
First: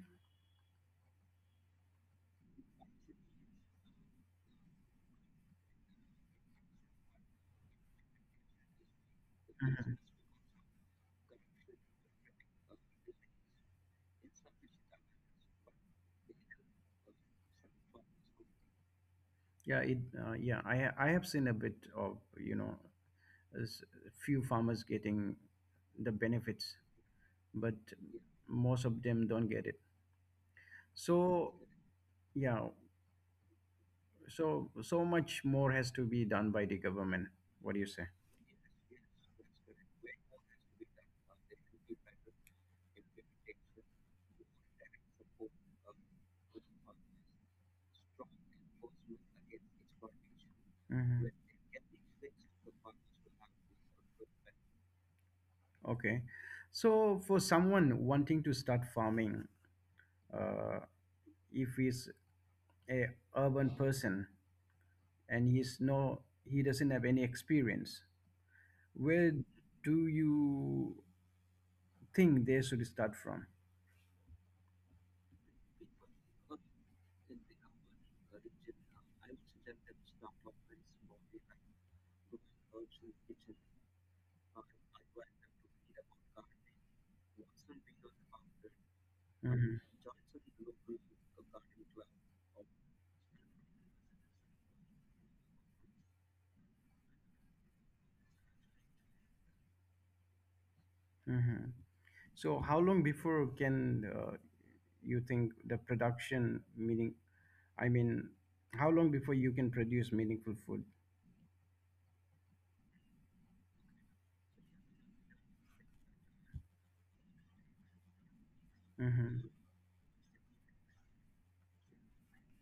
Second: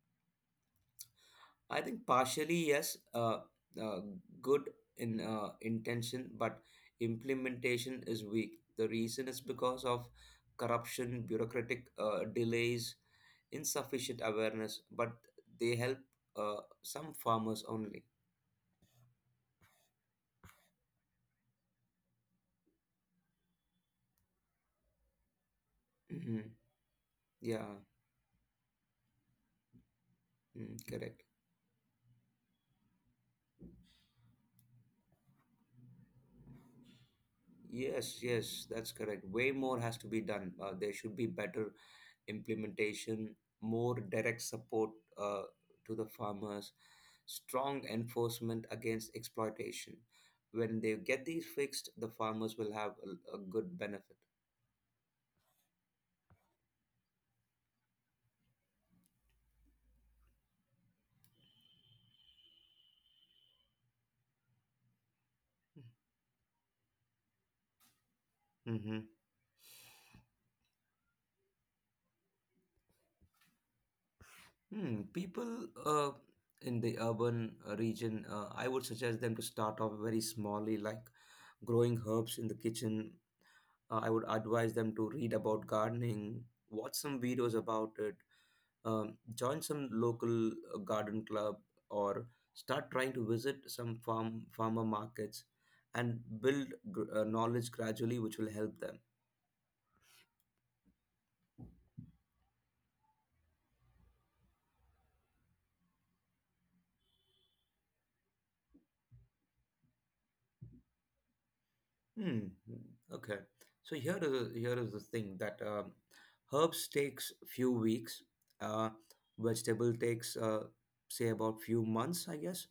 I think partially yes, uh, good in, intention, but implementation is weak. The reason is because
Mhm.
of corruption, bureaucratic delays, insufficient awareness. But they help some farmers only.
Yeah, it. I have seen a bit of, you know, s- few farmers getting the
Mhm.
benefits,
Yeah,
but most of them don't get it.
mm, correct.
So yeah, so so much more has to be done by the government. What do you
Yes,
say?
yes, that's correct. Way more has to be done. There should be better implementation, more direct support, uh, to the farmers, strong enforcement against exploitation. When they get
Hmm.
these fixed, the farmers will have a good benefit.
Okay. So for someone wanting to start farming, uh, if he's a urban person and he doesn't have any experience,
Hmm.
where do you think they should start from?
Hmm. People in the urban region, I would suggest them to start off very smallly, like growing herbs in the kitchen. I would advise them to read about gardening, watch some videos about it, join
Hmm.
some local garden club, or start trying to visit some farmer markets, and build knowledge gradually, which will help them.
Hmm. So how long before can you think the production meaning I mean, how long before you can produce meaningful food?
Hmm. Okay. So here is the thing that herbs takes few weeks. Uh,
Mm-hmm.
Vegetable takes say about few months, I guess.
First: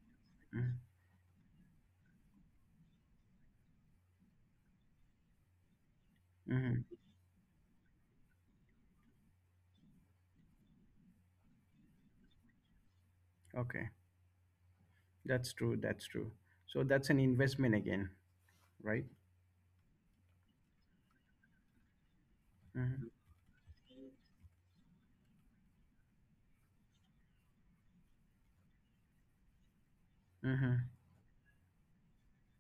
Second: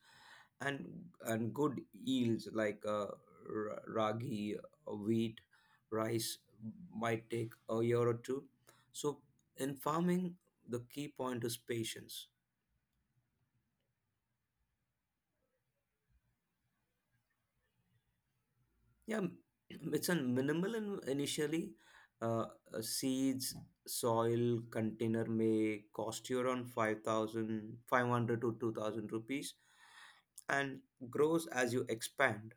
Mm-hmm.
And and good yields like ragi, wheat, rice
Mm-hmm.
might take a year or two. So in farming, the key point is patience.
Okay, that's true. That's true. So that's an investment again, right?
Yeah, [CLEARS THROAT] it's a minimal initially. Uh,
Mm-hmm.
Seeds, soil, container may cost you around 5,500 to 2,000 rupees
Mm-hmm.
and grows as you expand.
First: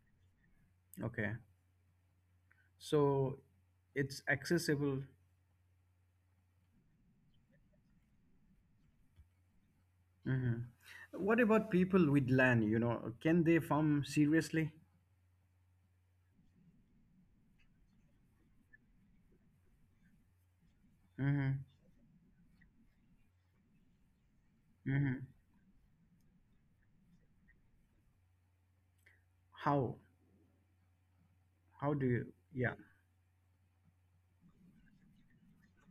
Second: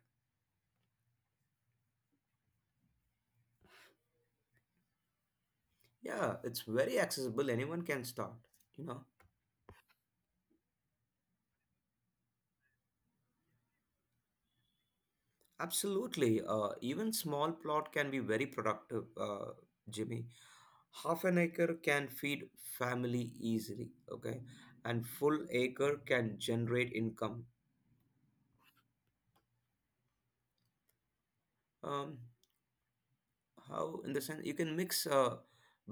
Okay. So it's accessible.
Yeah, it's very accessible. Anyone can start, you know.
Mm-hmm. What about people with land? You know, can they farm seriously?
Absolutely. Even small plot can be very productive, Jimmy. Half an
Mm-hmm.
acre can feed family easily, okay? And
Mm-hmm.
full acre can generate income.
How? How do
Um,
you? Yeah.
how in the sense you can mix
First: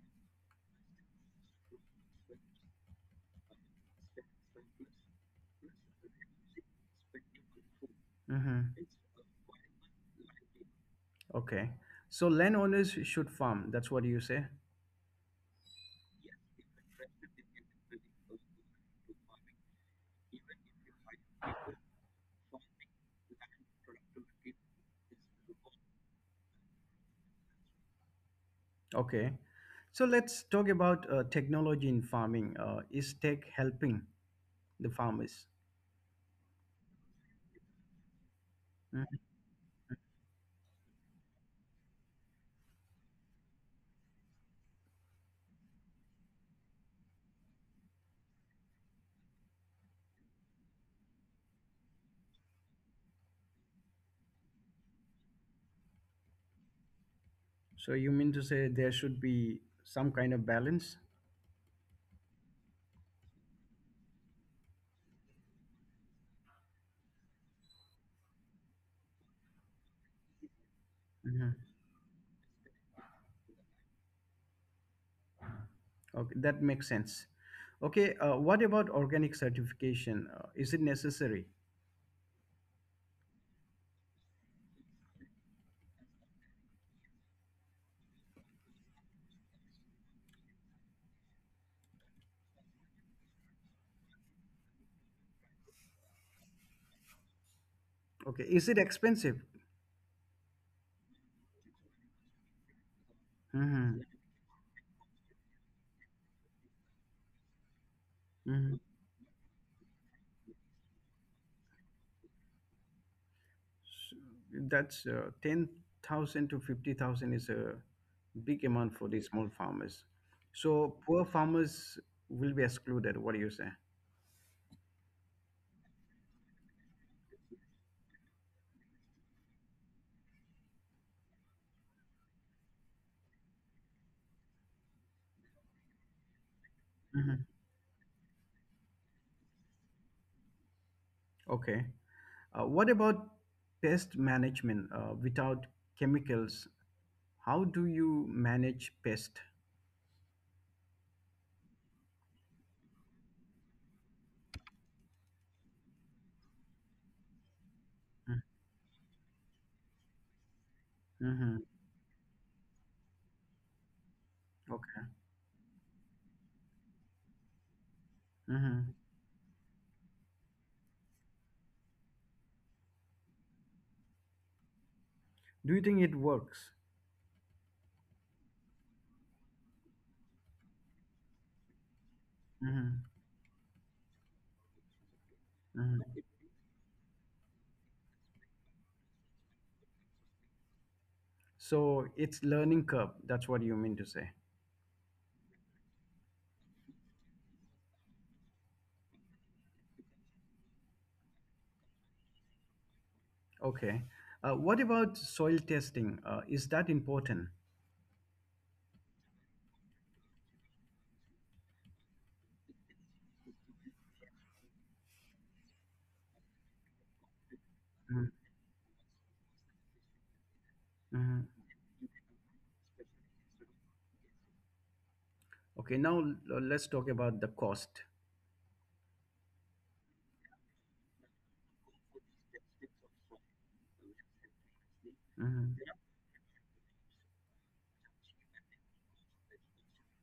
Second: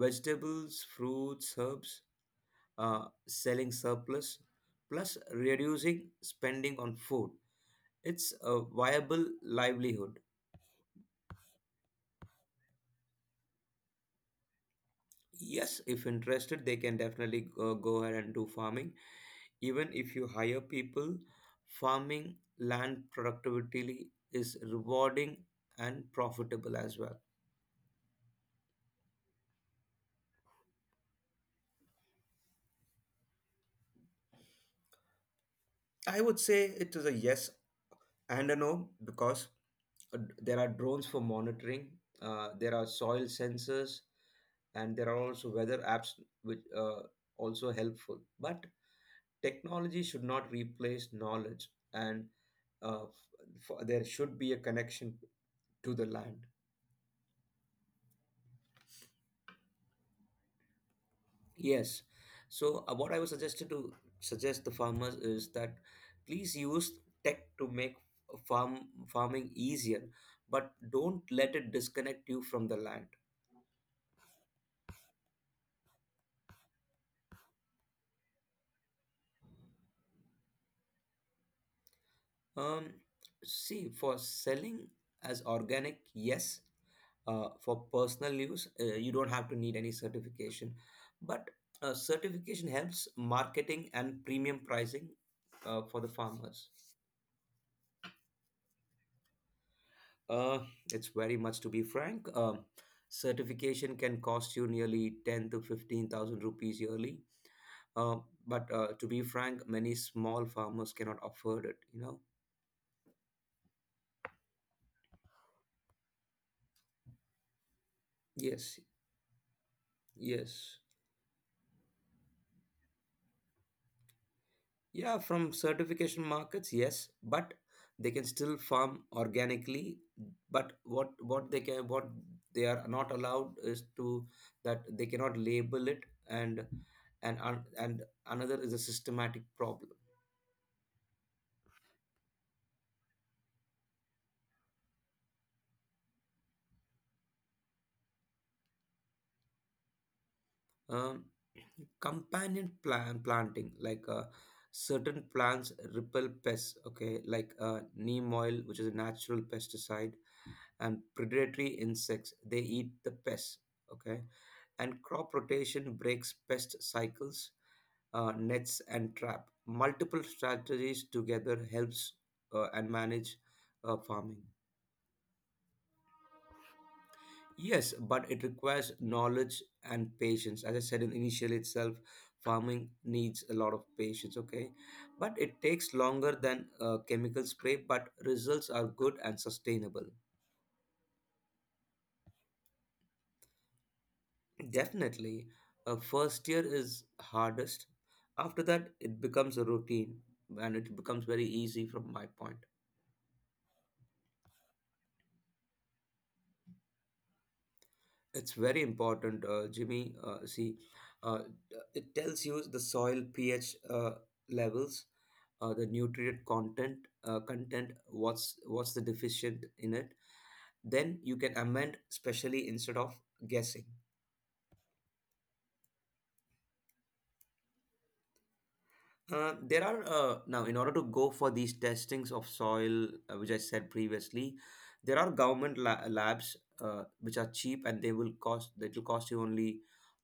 vegetables, fruits, herbs, selling surplus, plus reducing spending on food, it's a
Mm-hmm.
viable livelihood.
Okay. So landowners should farm. That's what you say.
Yes, if interested, they can definitely go ahead and do farming. Even if you hire people, farming land productivity is rewarding and profitable as well.
Okay. So let's talk about technology in farming. Is tech helping the farmers?
I would say it is a yes and a no, because there are drones for monitoring. There are soil sensors, and there are also weather apps, which also helpful. But technology should not replace knowledge, and for, there should be a connection to the land.
So you mean to say there should be some kind of balance?
Yes. So what I was suggested to suggest the farmers is that please use tech to make farming easier, but don't let
Hmm.
it disconnect you from the land.
Okay, that makes sense. Okay, what about organic certification? Is it necessary?
Um, See, for selling as organic, yes. For personal use, you don't have to need any certification. But certification helps marketing and premium pricing for the farmers.
Okay, is it expensive?
Uh, it's very much to be frank. Certification
Hmm.
can cost you nearly 10 to 15,000 rupees yearly. Uh, but
Hmm.
to be frank, many small farmers cannot afford it, you know?
That's 10,000 to 50,000, is a big
Yes,
amount for the small farmers.
yes.
So poor farmers will be excluded. What do you say?
Yeah, from certification markets, yes, but they can still farm organically. But what they can what they are not allowed is to that they cannot label it, and
Mhm.
and another is a systematic problem.
Okay. What about pest management without chemicals? How do you manage pest?
Um, Companion planting, like certain plants repel pests. Okay, like neem oil, which is a natural pesticide, and
Mm-hmm.
predatory insects, they eat the pests, okay, and
Okay.
crop rotation breaks pest cycles, nets
Mm-hmm.
and trap multiple strategies together helps and manage farming.
Do you think it works?
Yes, but it requires knowledge and patience, as I said in initially itself.
Mm-hmm.
Farming needs a lot of patience, okay? But it takes
Mm-hmm.
longer than a chemical spray, but results are good and sustainable.
So it's learning curve. That's what you mean to say.
Definitely. First year is hardest. After that, it becomes a routine and it becomes very easy from my point.
Okay. What about soil testing? Is that important?
It's very important, Jimmy. See, uh, it tells you the soil pH levels, the nutrient content, what's the deficient in it. Then you can
Mm-hmm.
amend, specially instead of guessing.
Okay. Now let's talk about the cost.
There are Now, in order to go for these testings of soil, which I said previously, there are government
Mm-hmm.
labs which are cheap, and they will cost that will cost you only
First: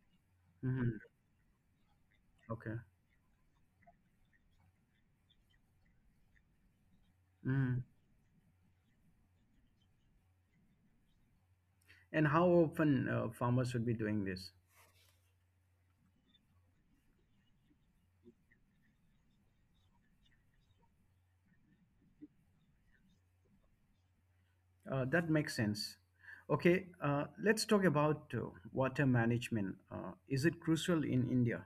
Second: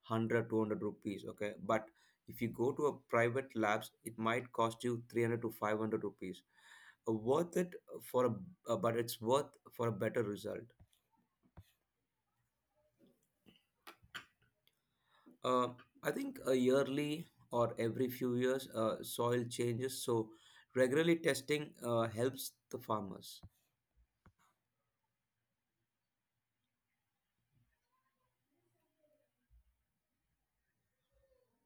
100 two hundred
Mm-hmm.
rupees. Okay, but if you go
Okay.
to a private labs, it might cost you 300 to 500 rupees. Worth it
Mm-hmm.
for a But it's worth for a better result.
And how often farmers should be doing this?
Uh, I think yearly or every few years. Soil changes, so regularly testing helps the farmers.
That makes sense. Okay, let's talk about water management. Is it crucial in India?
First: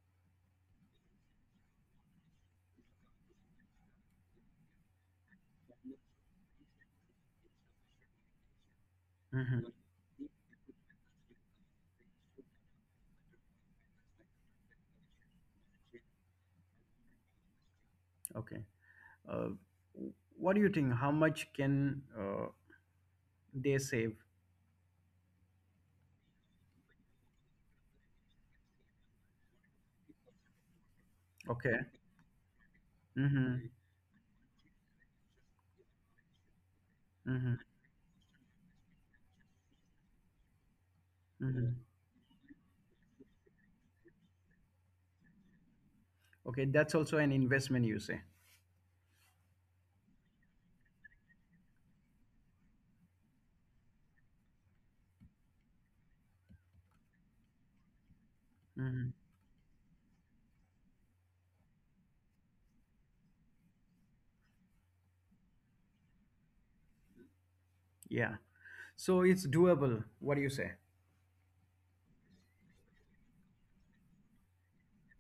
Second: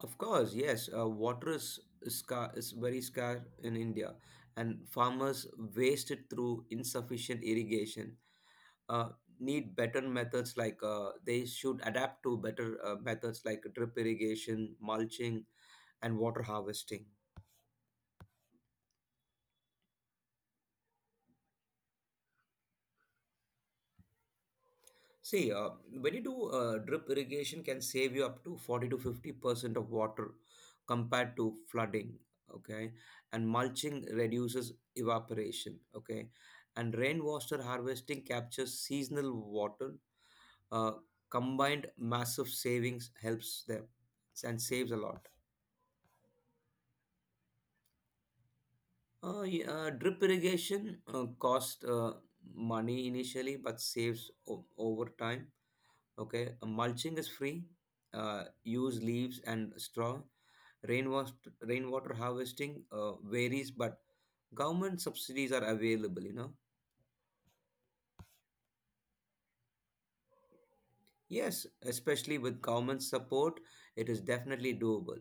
Of course, yes. Water is scar is very scarce in India, and farmers waste it through insufficient irrigation. Uh,
Hmm.
need better methods like They should adapt to better methods like drip irrigation, mulching, and water harvesting.
Okay. Uh, what do you think? How much can they save?
See, when you do drip irrigation, can save you up to 40 to 50% of water compared to
Okay.
flooding. Okay, and
Mm-hmm.
mulching reduces evaporation. Okay, and
Mm-hmm.
rainwater harvesting captures seasonal water. Uh,
Mm-hmm.
Combined massive savings helps them and saves a lot.
Okay, that's also an investment, you say.
Yeah, drip irrigation cost money initially, but saves over time. Okay, mulching is free. Use
Hmm.
leaves and straw. Rainwater Rainwater harvesting varies, but government subsidies are available.
Yeah. So it's doable. What do you say?
Yes, especially with government support, it is definitely doable.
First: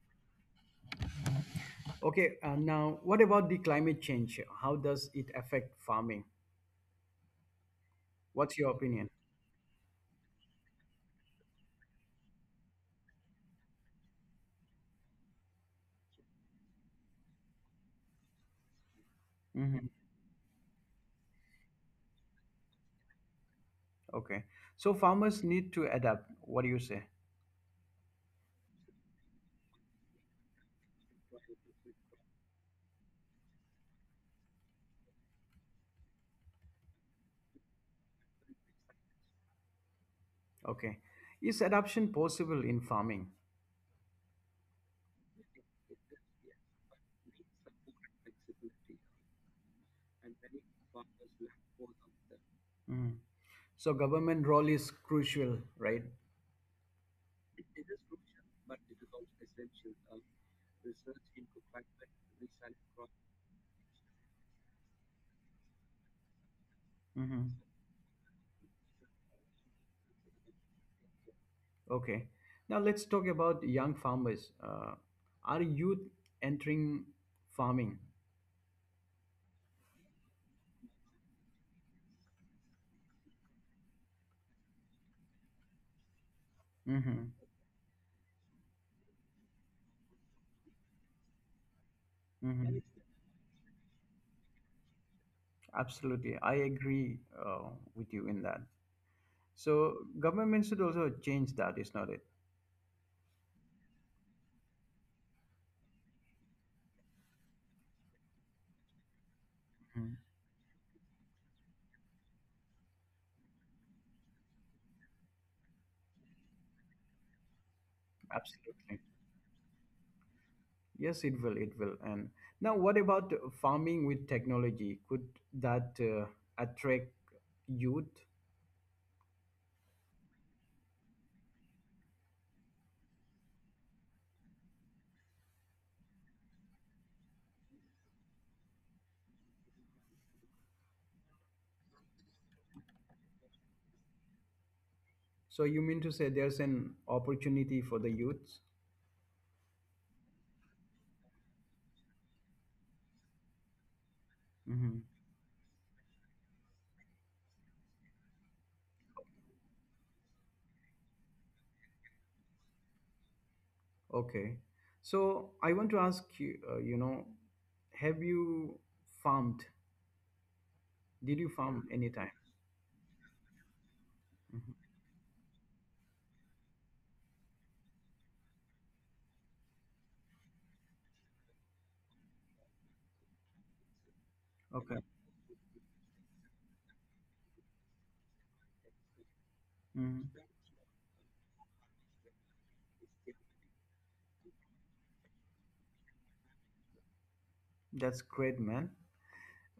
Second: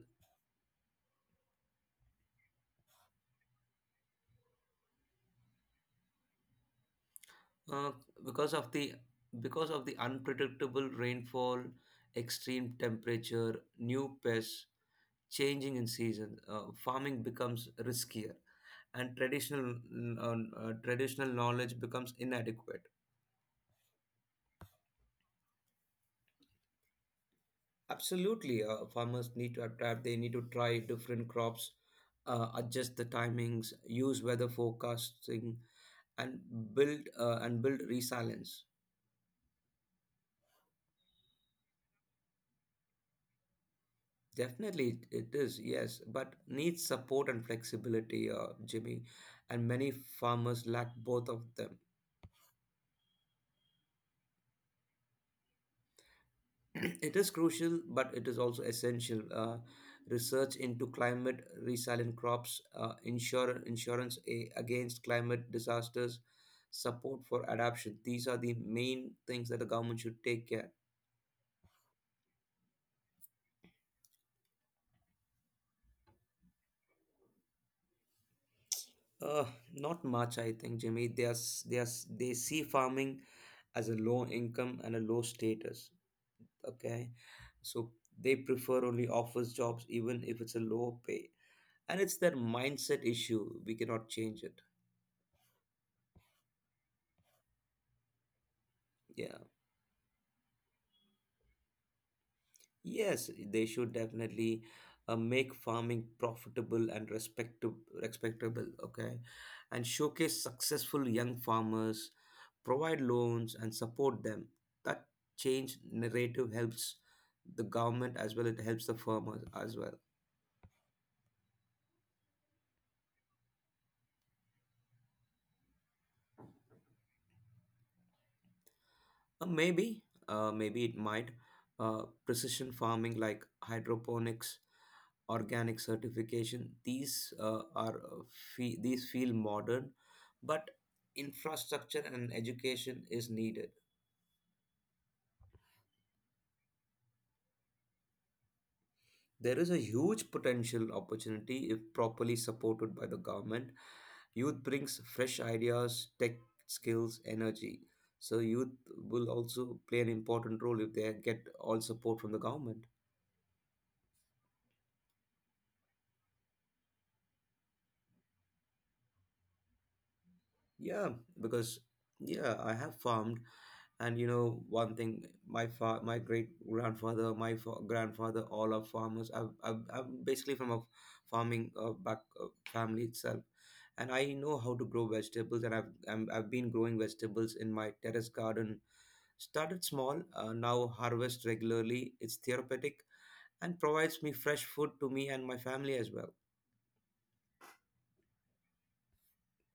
Okay, now what about the climate change? How does it affect farming?
Uh, because
What's your
of the
opinion?
because of the unpredictable rainfall, extreme temperature, new pests, changing in season, farming becomes riskier, and
Mm-hmm.
uh, traditional knowledge becomes inadequate.
Okay. So farmers need to adapt. What do you say?
Absolutely, farmers need to adapt. They need to try different crops, adjust the timings, use weather forecasting, and build resilience.
Okay. Is adaption possible in farming?
Definitely, it is yes, but needs support and flexibility, Jimmy, and many farmers lack both of them.
Mhm. So government role is crucial, right?
[CLEARS THROAT] It is crucial, but it is also essential. Research into climate resilient crops, insurance against climate disasters, support for
Hmm.
adaptation. These are the main things that the government should take care.
Okay. Now let's talk about young farmers. Are youth entering farming?
Uh, Not much, I think, Jimmy. They see farming as a low income and a low status. Okay,
Hmm.
so they prefer only office jobs, even if it's a low pay, and it's their
Hmm.
mindset issue. We cannot change it.
Absolutely. I agree with you in that.
Yeah.
So government should also change that, is not it?
Yes, they should definitely make farming profitable and respectable, okay? And
Mhm.
showcase successful young farmers, provide loans and support them. That change narrative helps the government as well, it helps the
Absolutely.
farmers as well.
Yes, it will. It will. And now, what about farming with technology? Could that attract youth?
Uh, maybe, Maybe it might. Precision farming like hydroponics, organic certification. These feel modern, but infrastructure and education is needed.
So you mean to say there's an opportunity for the youths?
There is a huge potential opportunity if properly supported by the government. Youth brings
Hmm.
fresh ideas, tech skills, energy. So youth will also play an important role if they get all support from the government.
Okay. So I want to ask you. You know, have you farmed?
Yeah,
Did you
because
farm anytime?
yeah, I have farmed, and you know
Hmm.
one thing, my great grandfather, grandfather, all are farmers. I'm basically from a farming back family itself, and I know how to
Okay.
grow vegetables, and I've been growing vegetables in my terrace garden. Started small,
Hmm.
now harvest regularly. It's therapeutic and provides me fresh food to me and my family as well.
That's great, man.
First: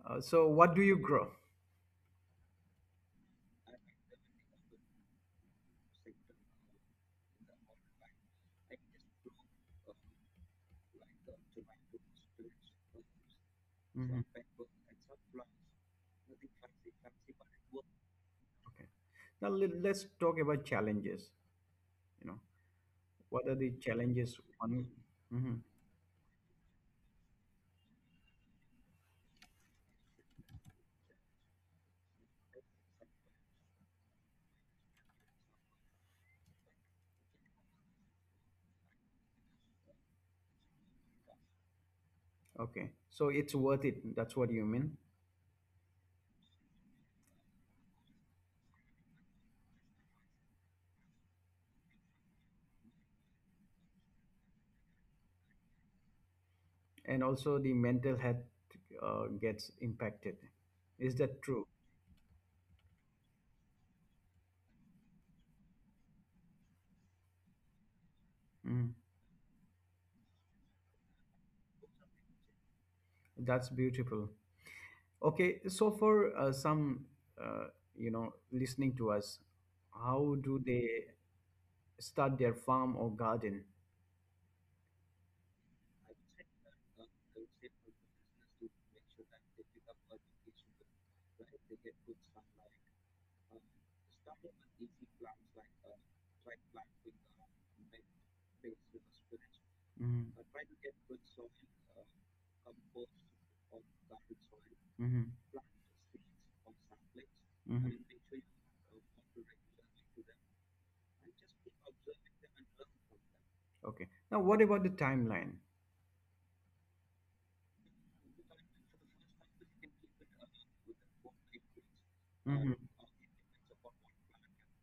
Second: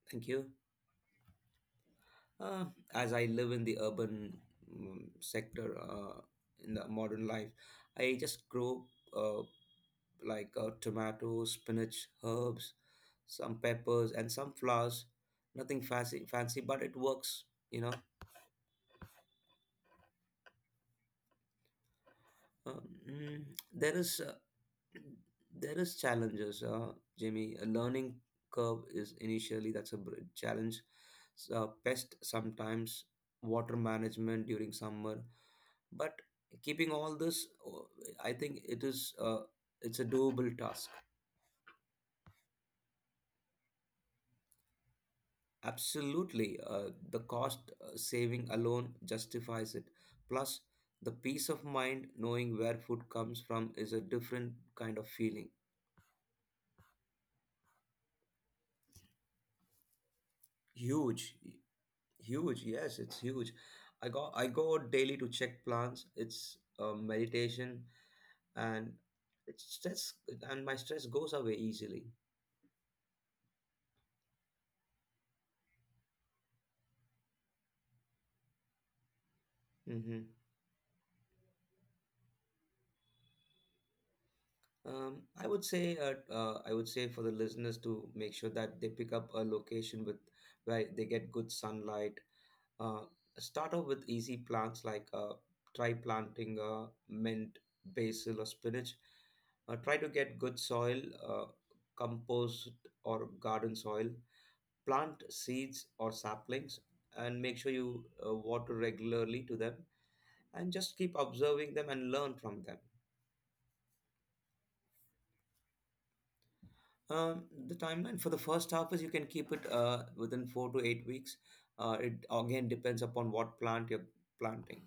Thank
So
you.
what do you grow?
Uh, as I live in the urban sector in the modern life, I just grow uh, like tomatoes, spinach, herbs, some peppers,
Hmm.
and some flowers. Nothing fancy, fancy, but it works. You know,
Okay. Now let's talk about challenges. You know.
um, mm,
What are the
there is uh,
challenges? One, hmm,
there is challenges, Jimmy. A learning curve is initially, that's a challenge. So, pest sometimes, water management during summer, but keeping all this, oh, I think it's a doable task.
okay, so it's worth it. That's what you mean.
Absolutely. The cost saving alone justifies it, plus the peace of mind knowing where food comes from is a different kind of feeling.
And also, the mental health gets impacted. Is
Huge.
that true?
Huge, yes, it's huge. I go daily to check plants. It's meditation, and
Mhm.
it's stress, and my stress goes away easily.
That's beautiful. Okay, so for uh, you know, listening to us,
hmm
how do they start their farm or garden?
I would say, for the listeners to make sure that they pick up a location with where they get good sunlight. Uh, Start off with easy plants, like try planting mint, basil, or spinach. Try to
Mhm,
get good soil, uh, compost or garden soil, plant
mhm,
seeds or saplings, and make sure
mhm.
you water regularly to them, and just keep observing them and learn from them.
Okay. Now, what about the timeline?
The timeline for the first harvest, you can keep it within 4 to 8 weeks. It again
Mhm.
depends upon what plant you're planting.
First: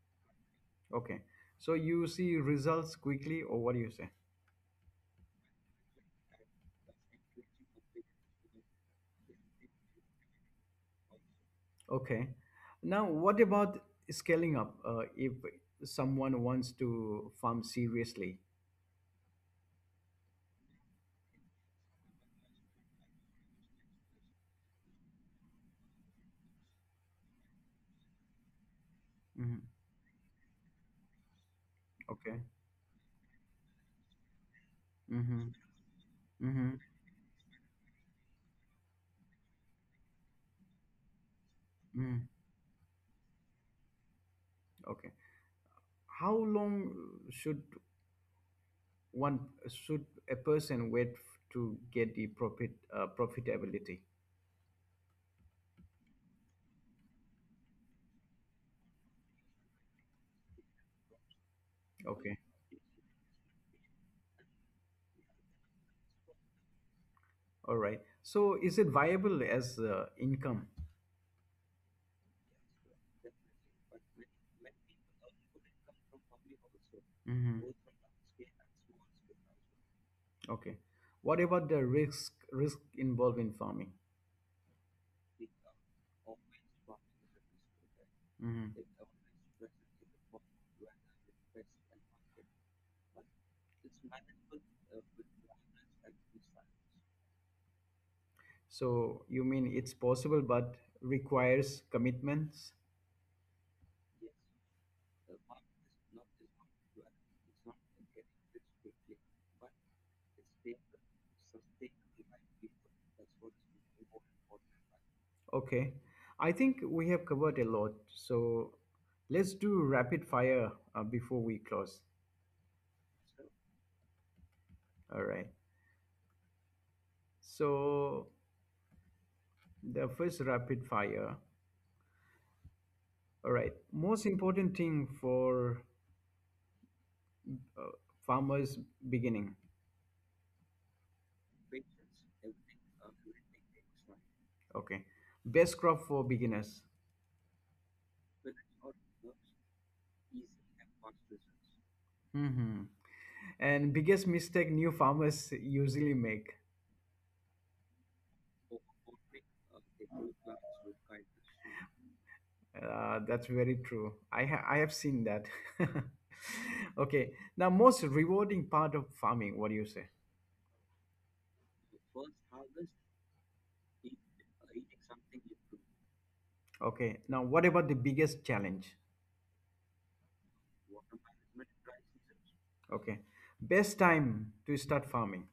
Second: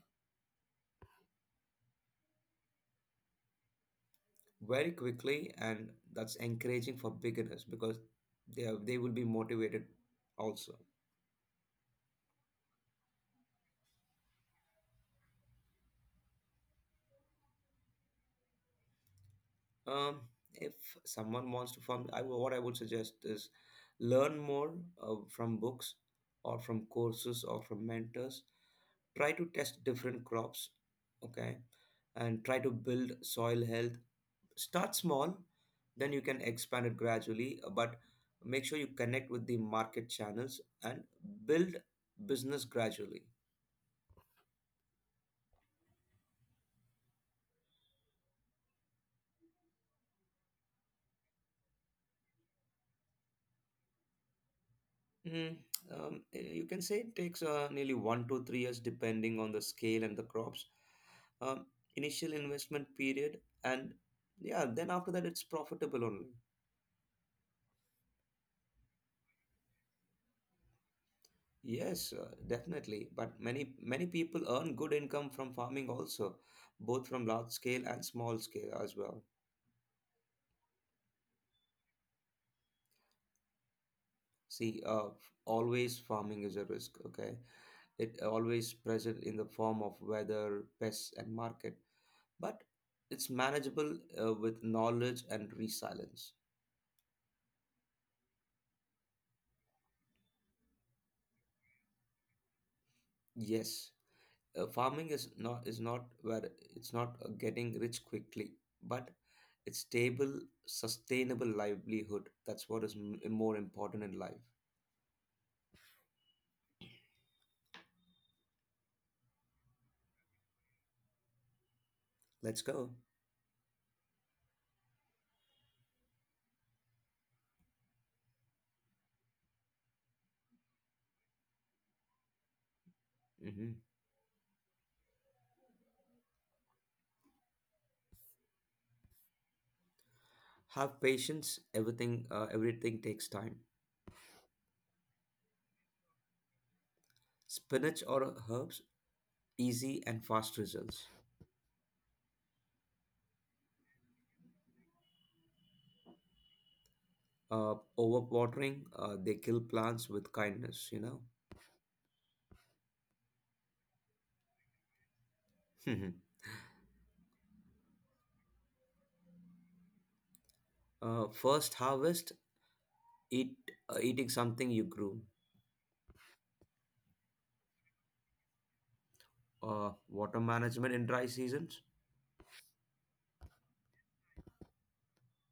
Okay. So you see results quickly, or what do you say?
Very quickly, and that's encouraging for beginners because they will be motivated also.
Okay. Now, what about scaling up if someone wants to farm seriously?
Um, if someone wants to form, what I would suggest is learn more from books or from courses or from mentors. Try to
Hmm.
test different crops, okay,
Okay.
and try to build soil health. Start small,
Mm-hmm.
then you can
Mm-hmm.
expand it gradually. But make sure you connect with the market channels and build
Hmm.
business gradually.
Okay. How long should one should a person wait to get the profitability?
Mm, you can say it takes nearly 1 to 3 years depending on the scale and the crops. Um, Initial
Okay.
investment period, and yeah, then after that it's profitable only.
All right. So, is it viable as income?
Yes, definitely. But many people earn good income from farming also, both from large
Mm-hmm.
scale and small scale as well.
Okay. What about the risk involved in farming?
See, always farming is a risk. Okay, it
Hmm.
always present in the form of weather, pests, and market. But it's manageable with knowledge and resilience.
So you mean it's possible but requires commitments?
Yes, farming is not where it's not getting rich quickly, but it's stable, sustainable livelihood. That's what is more important in life.
Okay. I think we have covered a lot. So let's do rapid fire before we close.
Let's go.
All right. So the first rapid fire. All right.
Hmm.
Most important thing for uh, farmers beginning.
Have patience. Everything takes time.
Okay. Best crop for beginners.
Spinach or herbs, easy and fast results.
Hmm. And biggest mistake new farmers usually make.
Overwatering, they kill plants with kindness.
That's very true. I have seen that. [LAUGHS]
[LAUGHS]
Okay. Now, most rewarding part of farming. What do you say?
First harvest. eat Eating something you grew.
Okay. Now, what about the biggest challenge?
Water management in dry seasons.
Okay. Best time to start farming.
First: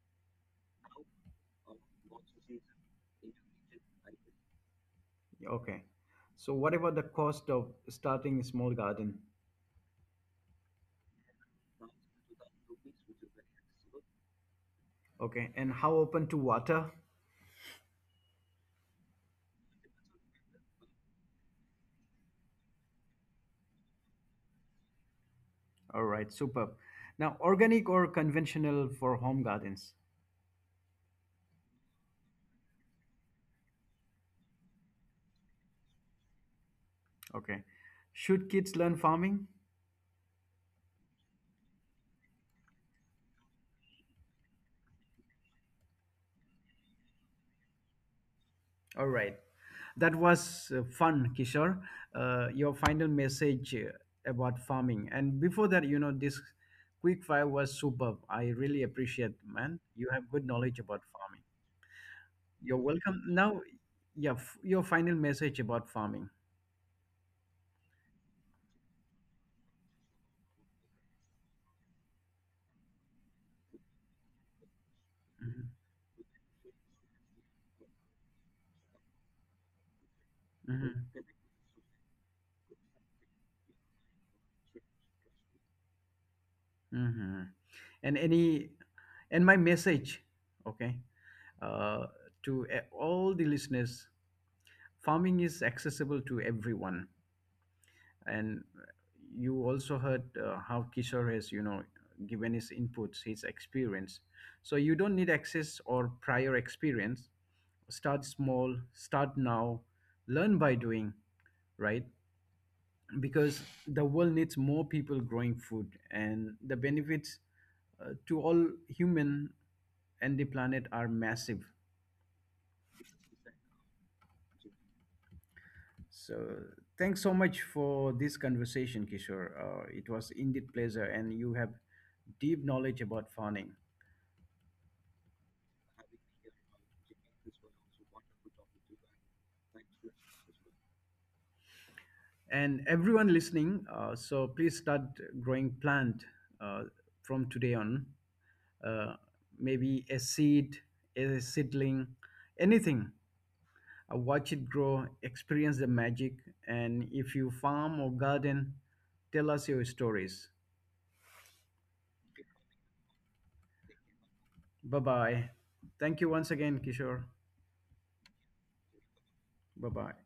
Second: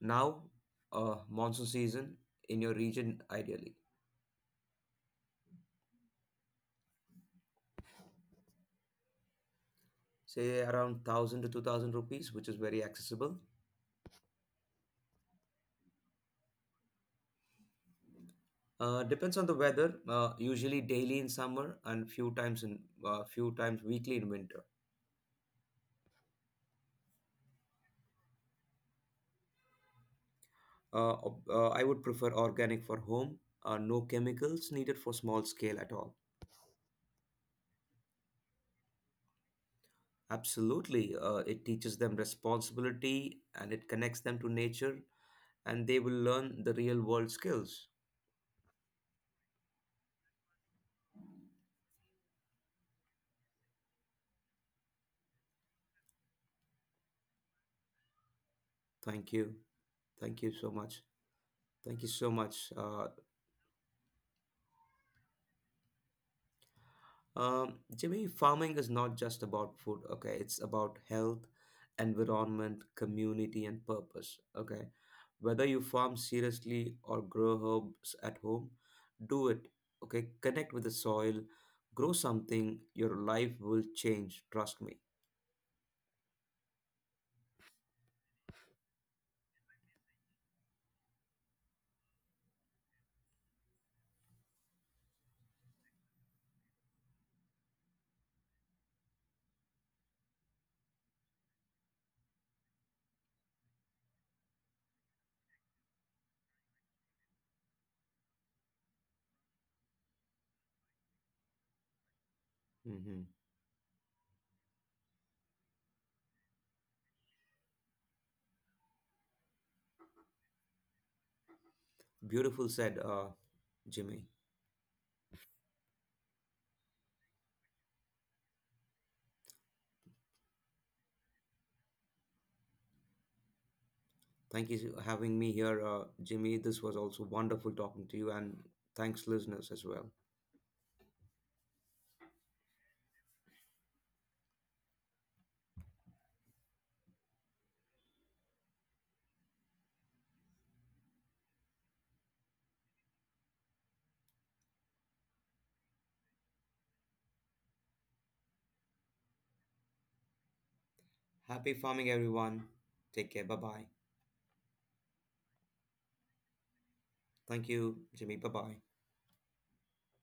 Now. Monsoon season in your region ideally.
Okay. So, what about the cost of starting a small garden?
Say around 1,000 to 2,000 rupees, which is very accessible.
Okay. And how open to water?
Depends on the weather, usually daily in summer and few times weekly in winter.
All right. Superb. Now, organic or conventional for home gardens?
I would prefer organic for home. No chemicals needed for small scale at all.
Okay. Should kids learn farming?
Absolutely. It teaches them responsibility and it connects them to nature, and they will learn the real world skills.
All right. That was fun, Kishore. Your final message about farming. And before that, you know, this quick fire was superb. I really
Thank
appreciate,
you.
man. You have
Thank
good
you so
knowledge
much.
about farming.
Thank you so much.
You're welcome. Now, yeah, your final message about farming.
Jimmy, farming is not just about food, okay? It's about health, environment, community, and purpose, okay? Whether
Hmm.
you farm seriously or grow herbs at home, do it, okay? Connect with the soil, grow something, your life will change, trust me.
Hmm. Hmm. And any, and my message, okay, uh, to all the listeners, farming is accessible to everyone. And you also heard how Kishore has, you know, given his inputs, his experience. So you don't need access or prior experience. Start small, start now, learn by doing, right?
hmm
Because the world needs more people growing food, and the benefits to all human and the planet are massive.
Beautiful said, Jimmy.
So thanks so much for this conversation, Kishore. It was indeed pleasure, and you have deep knowledge about farming.
Thank you for having me here, Jimmy. This was also wonderful talking to you, and thanks, listeners, as well.
And everyone listening, so please start growing plant uh, from today on. Uh, maybe a seed, a seedling, anything. Watch it grow, experience the magic, and if you farm or garden, tell us your stories.
Happy farming, everyone. Take care. Bye bye.
Bye bye. Thank you once again, Kishore.
Thank you, Jimmy. Bye bye.
Bye bye.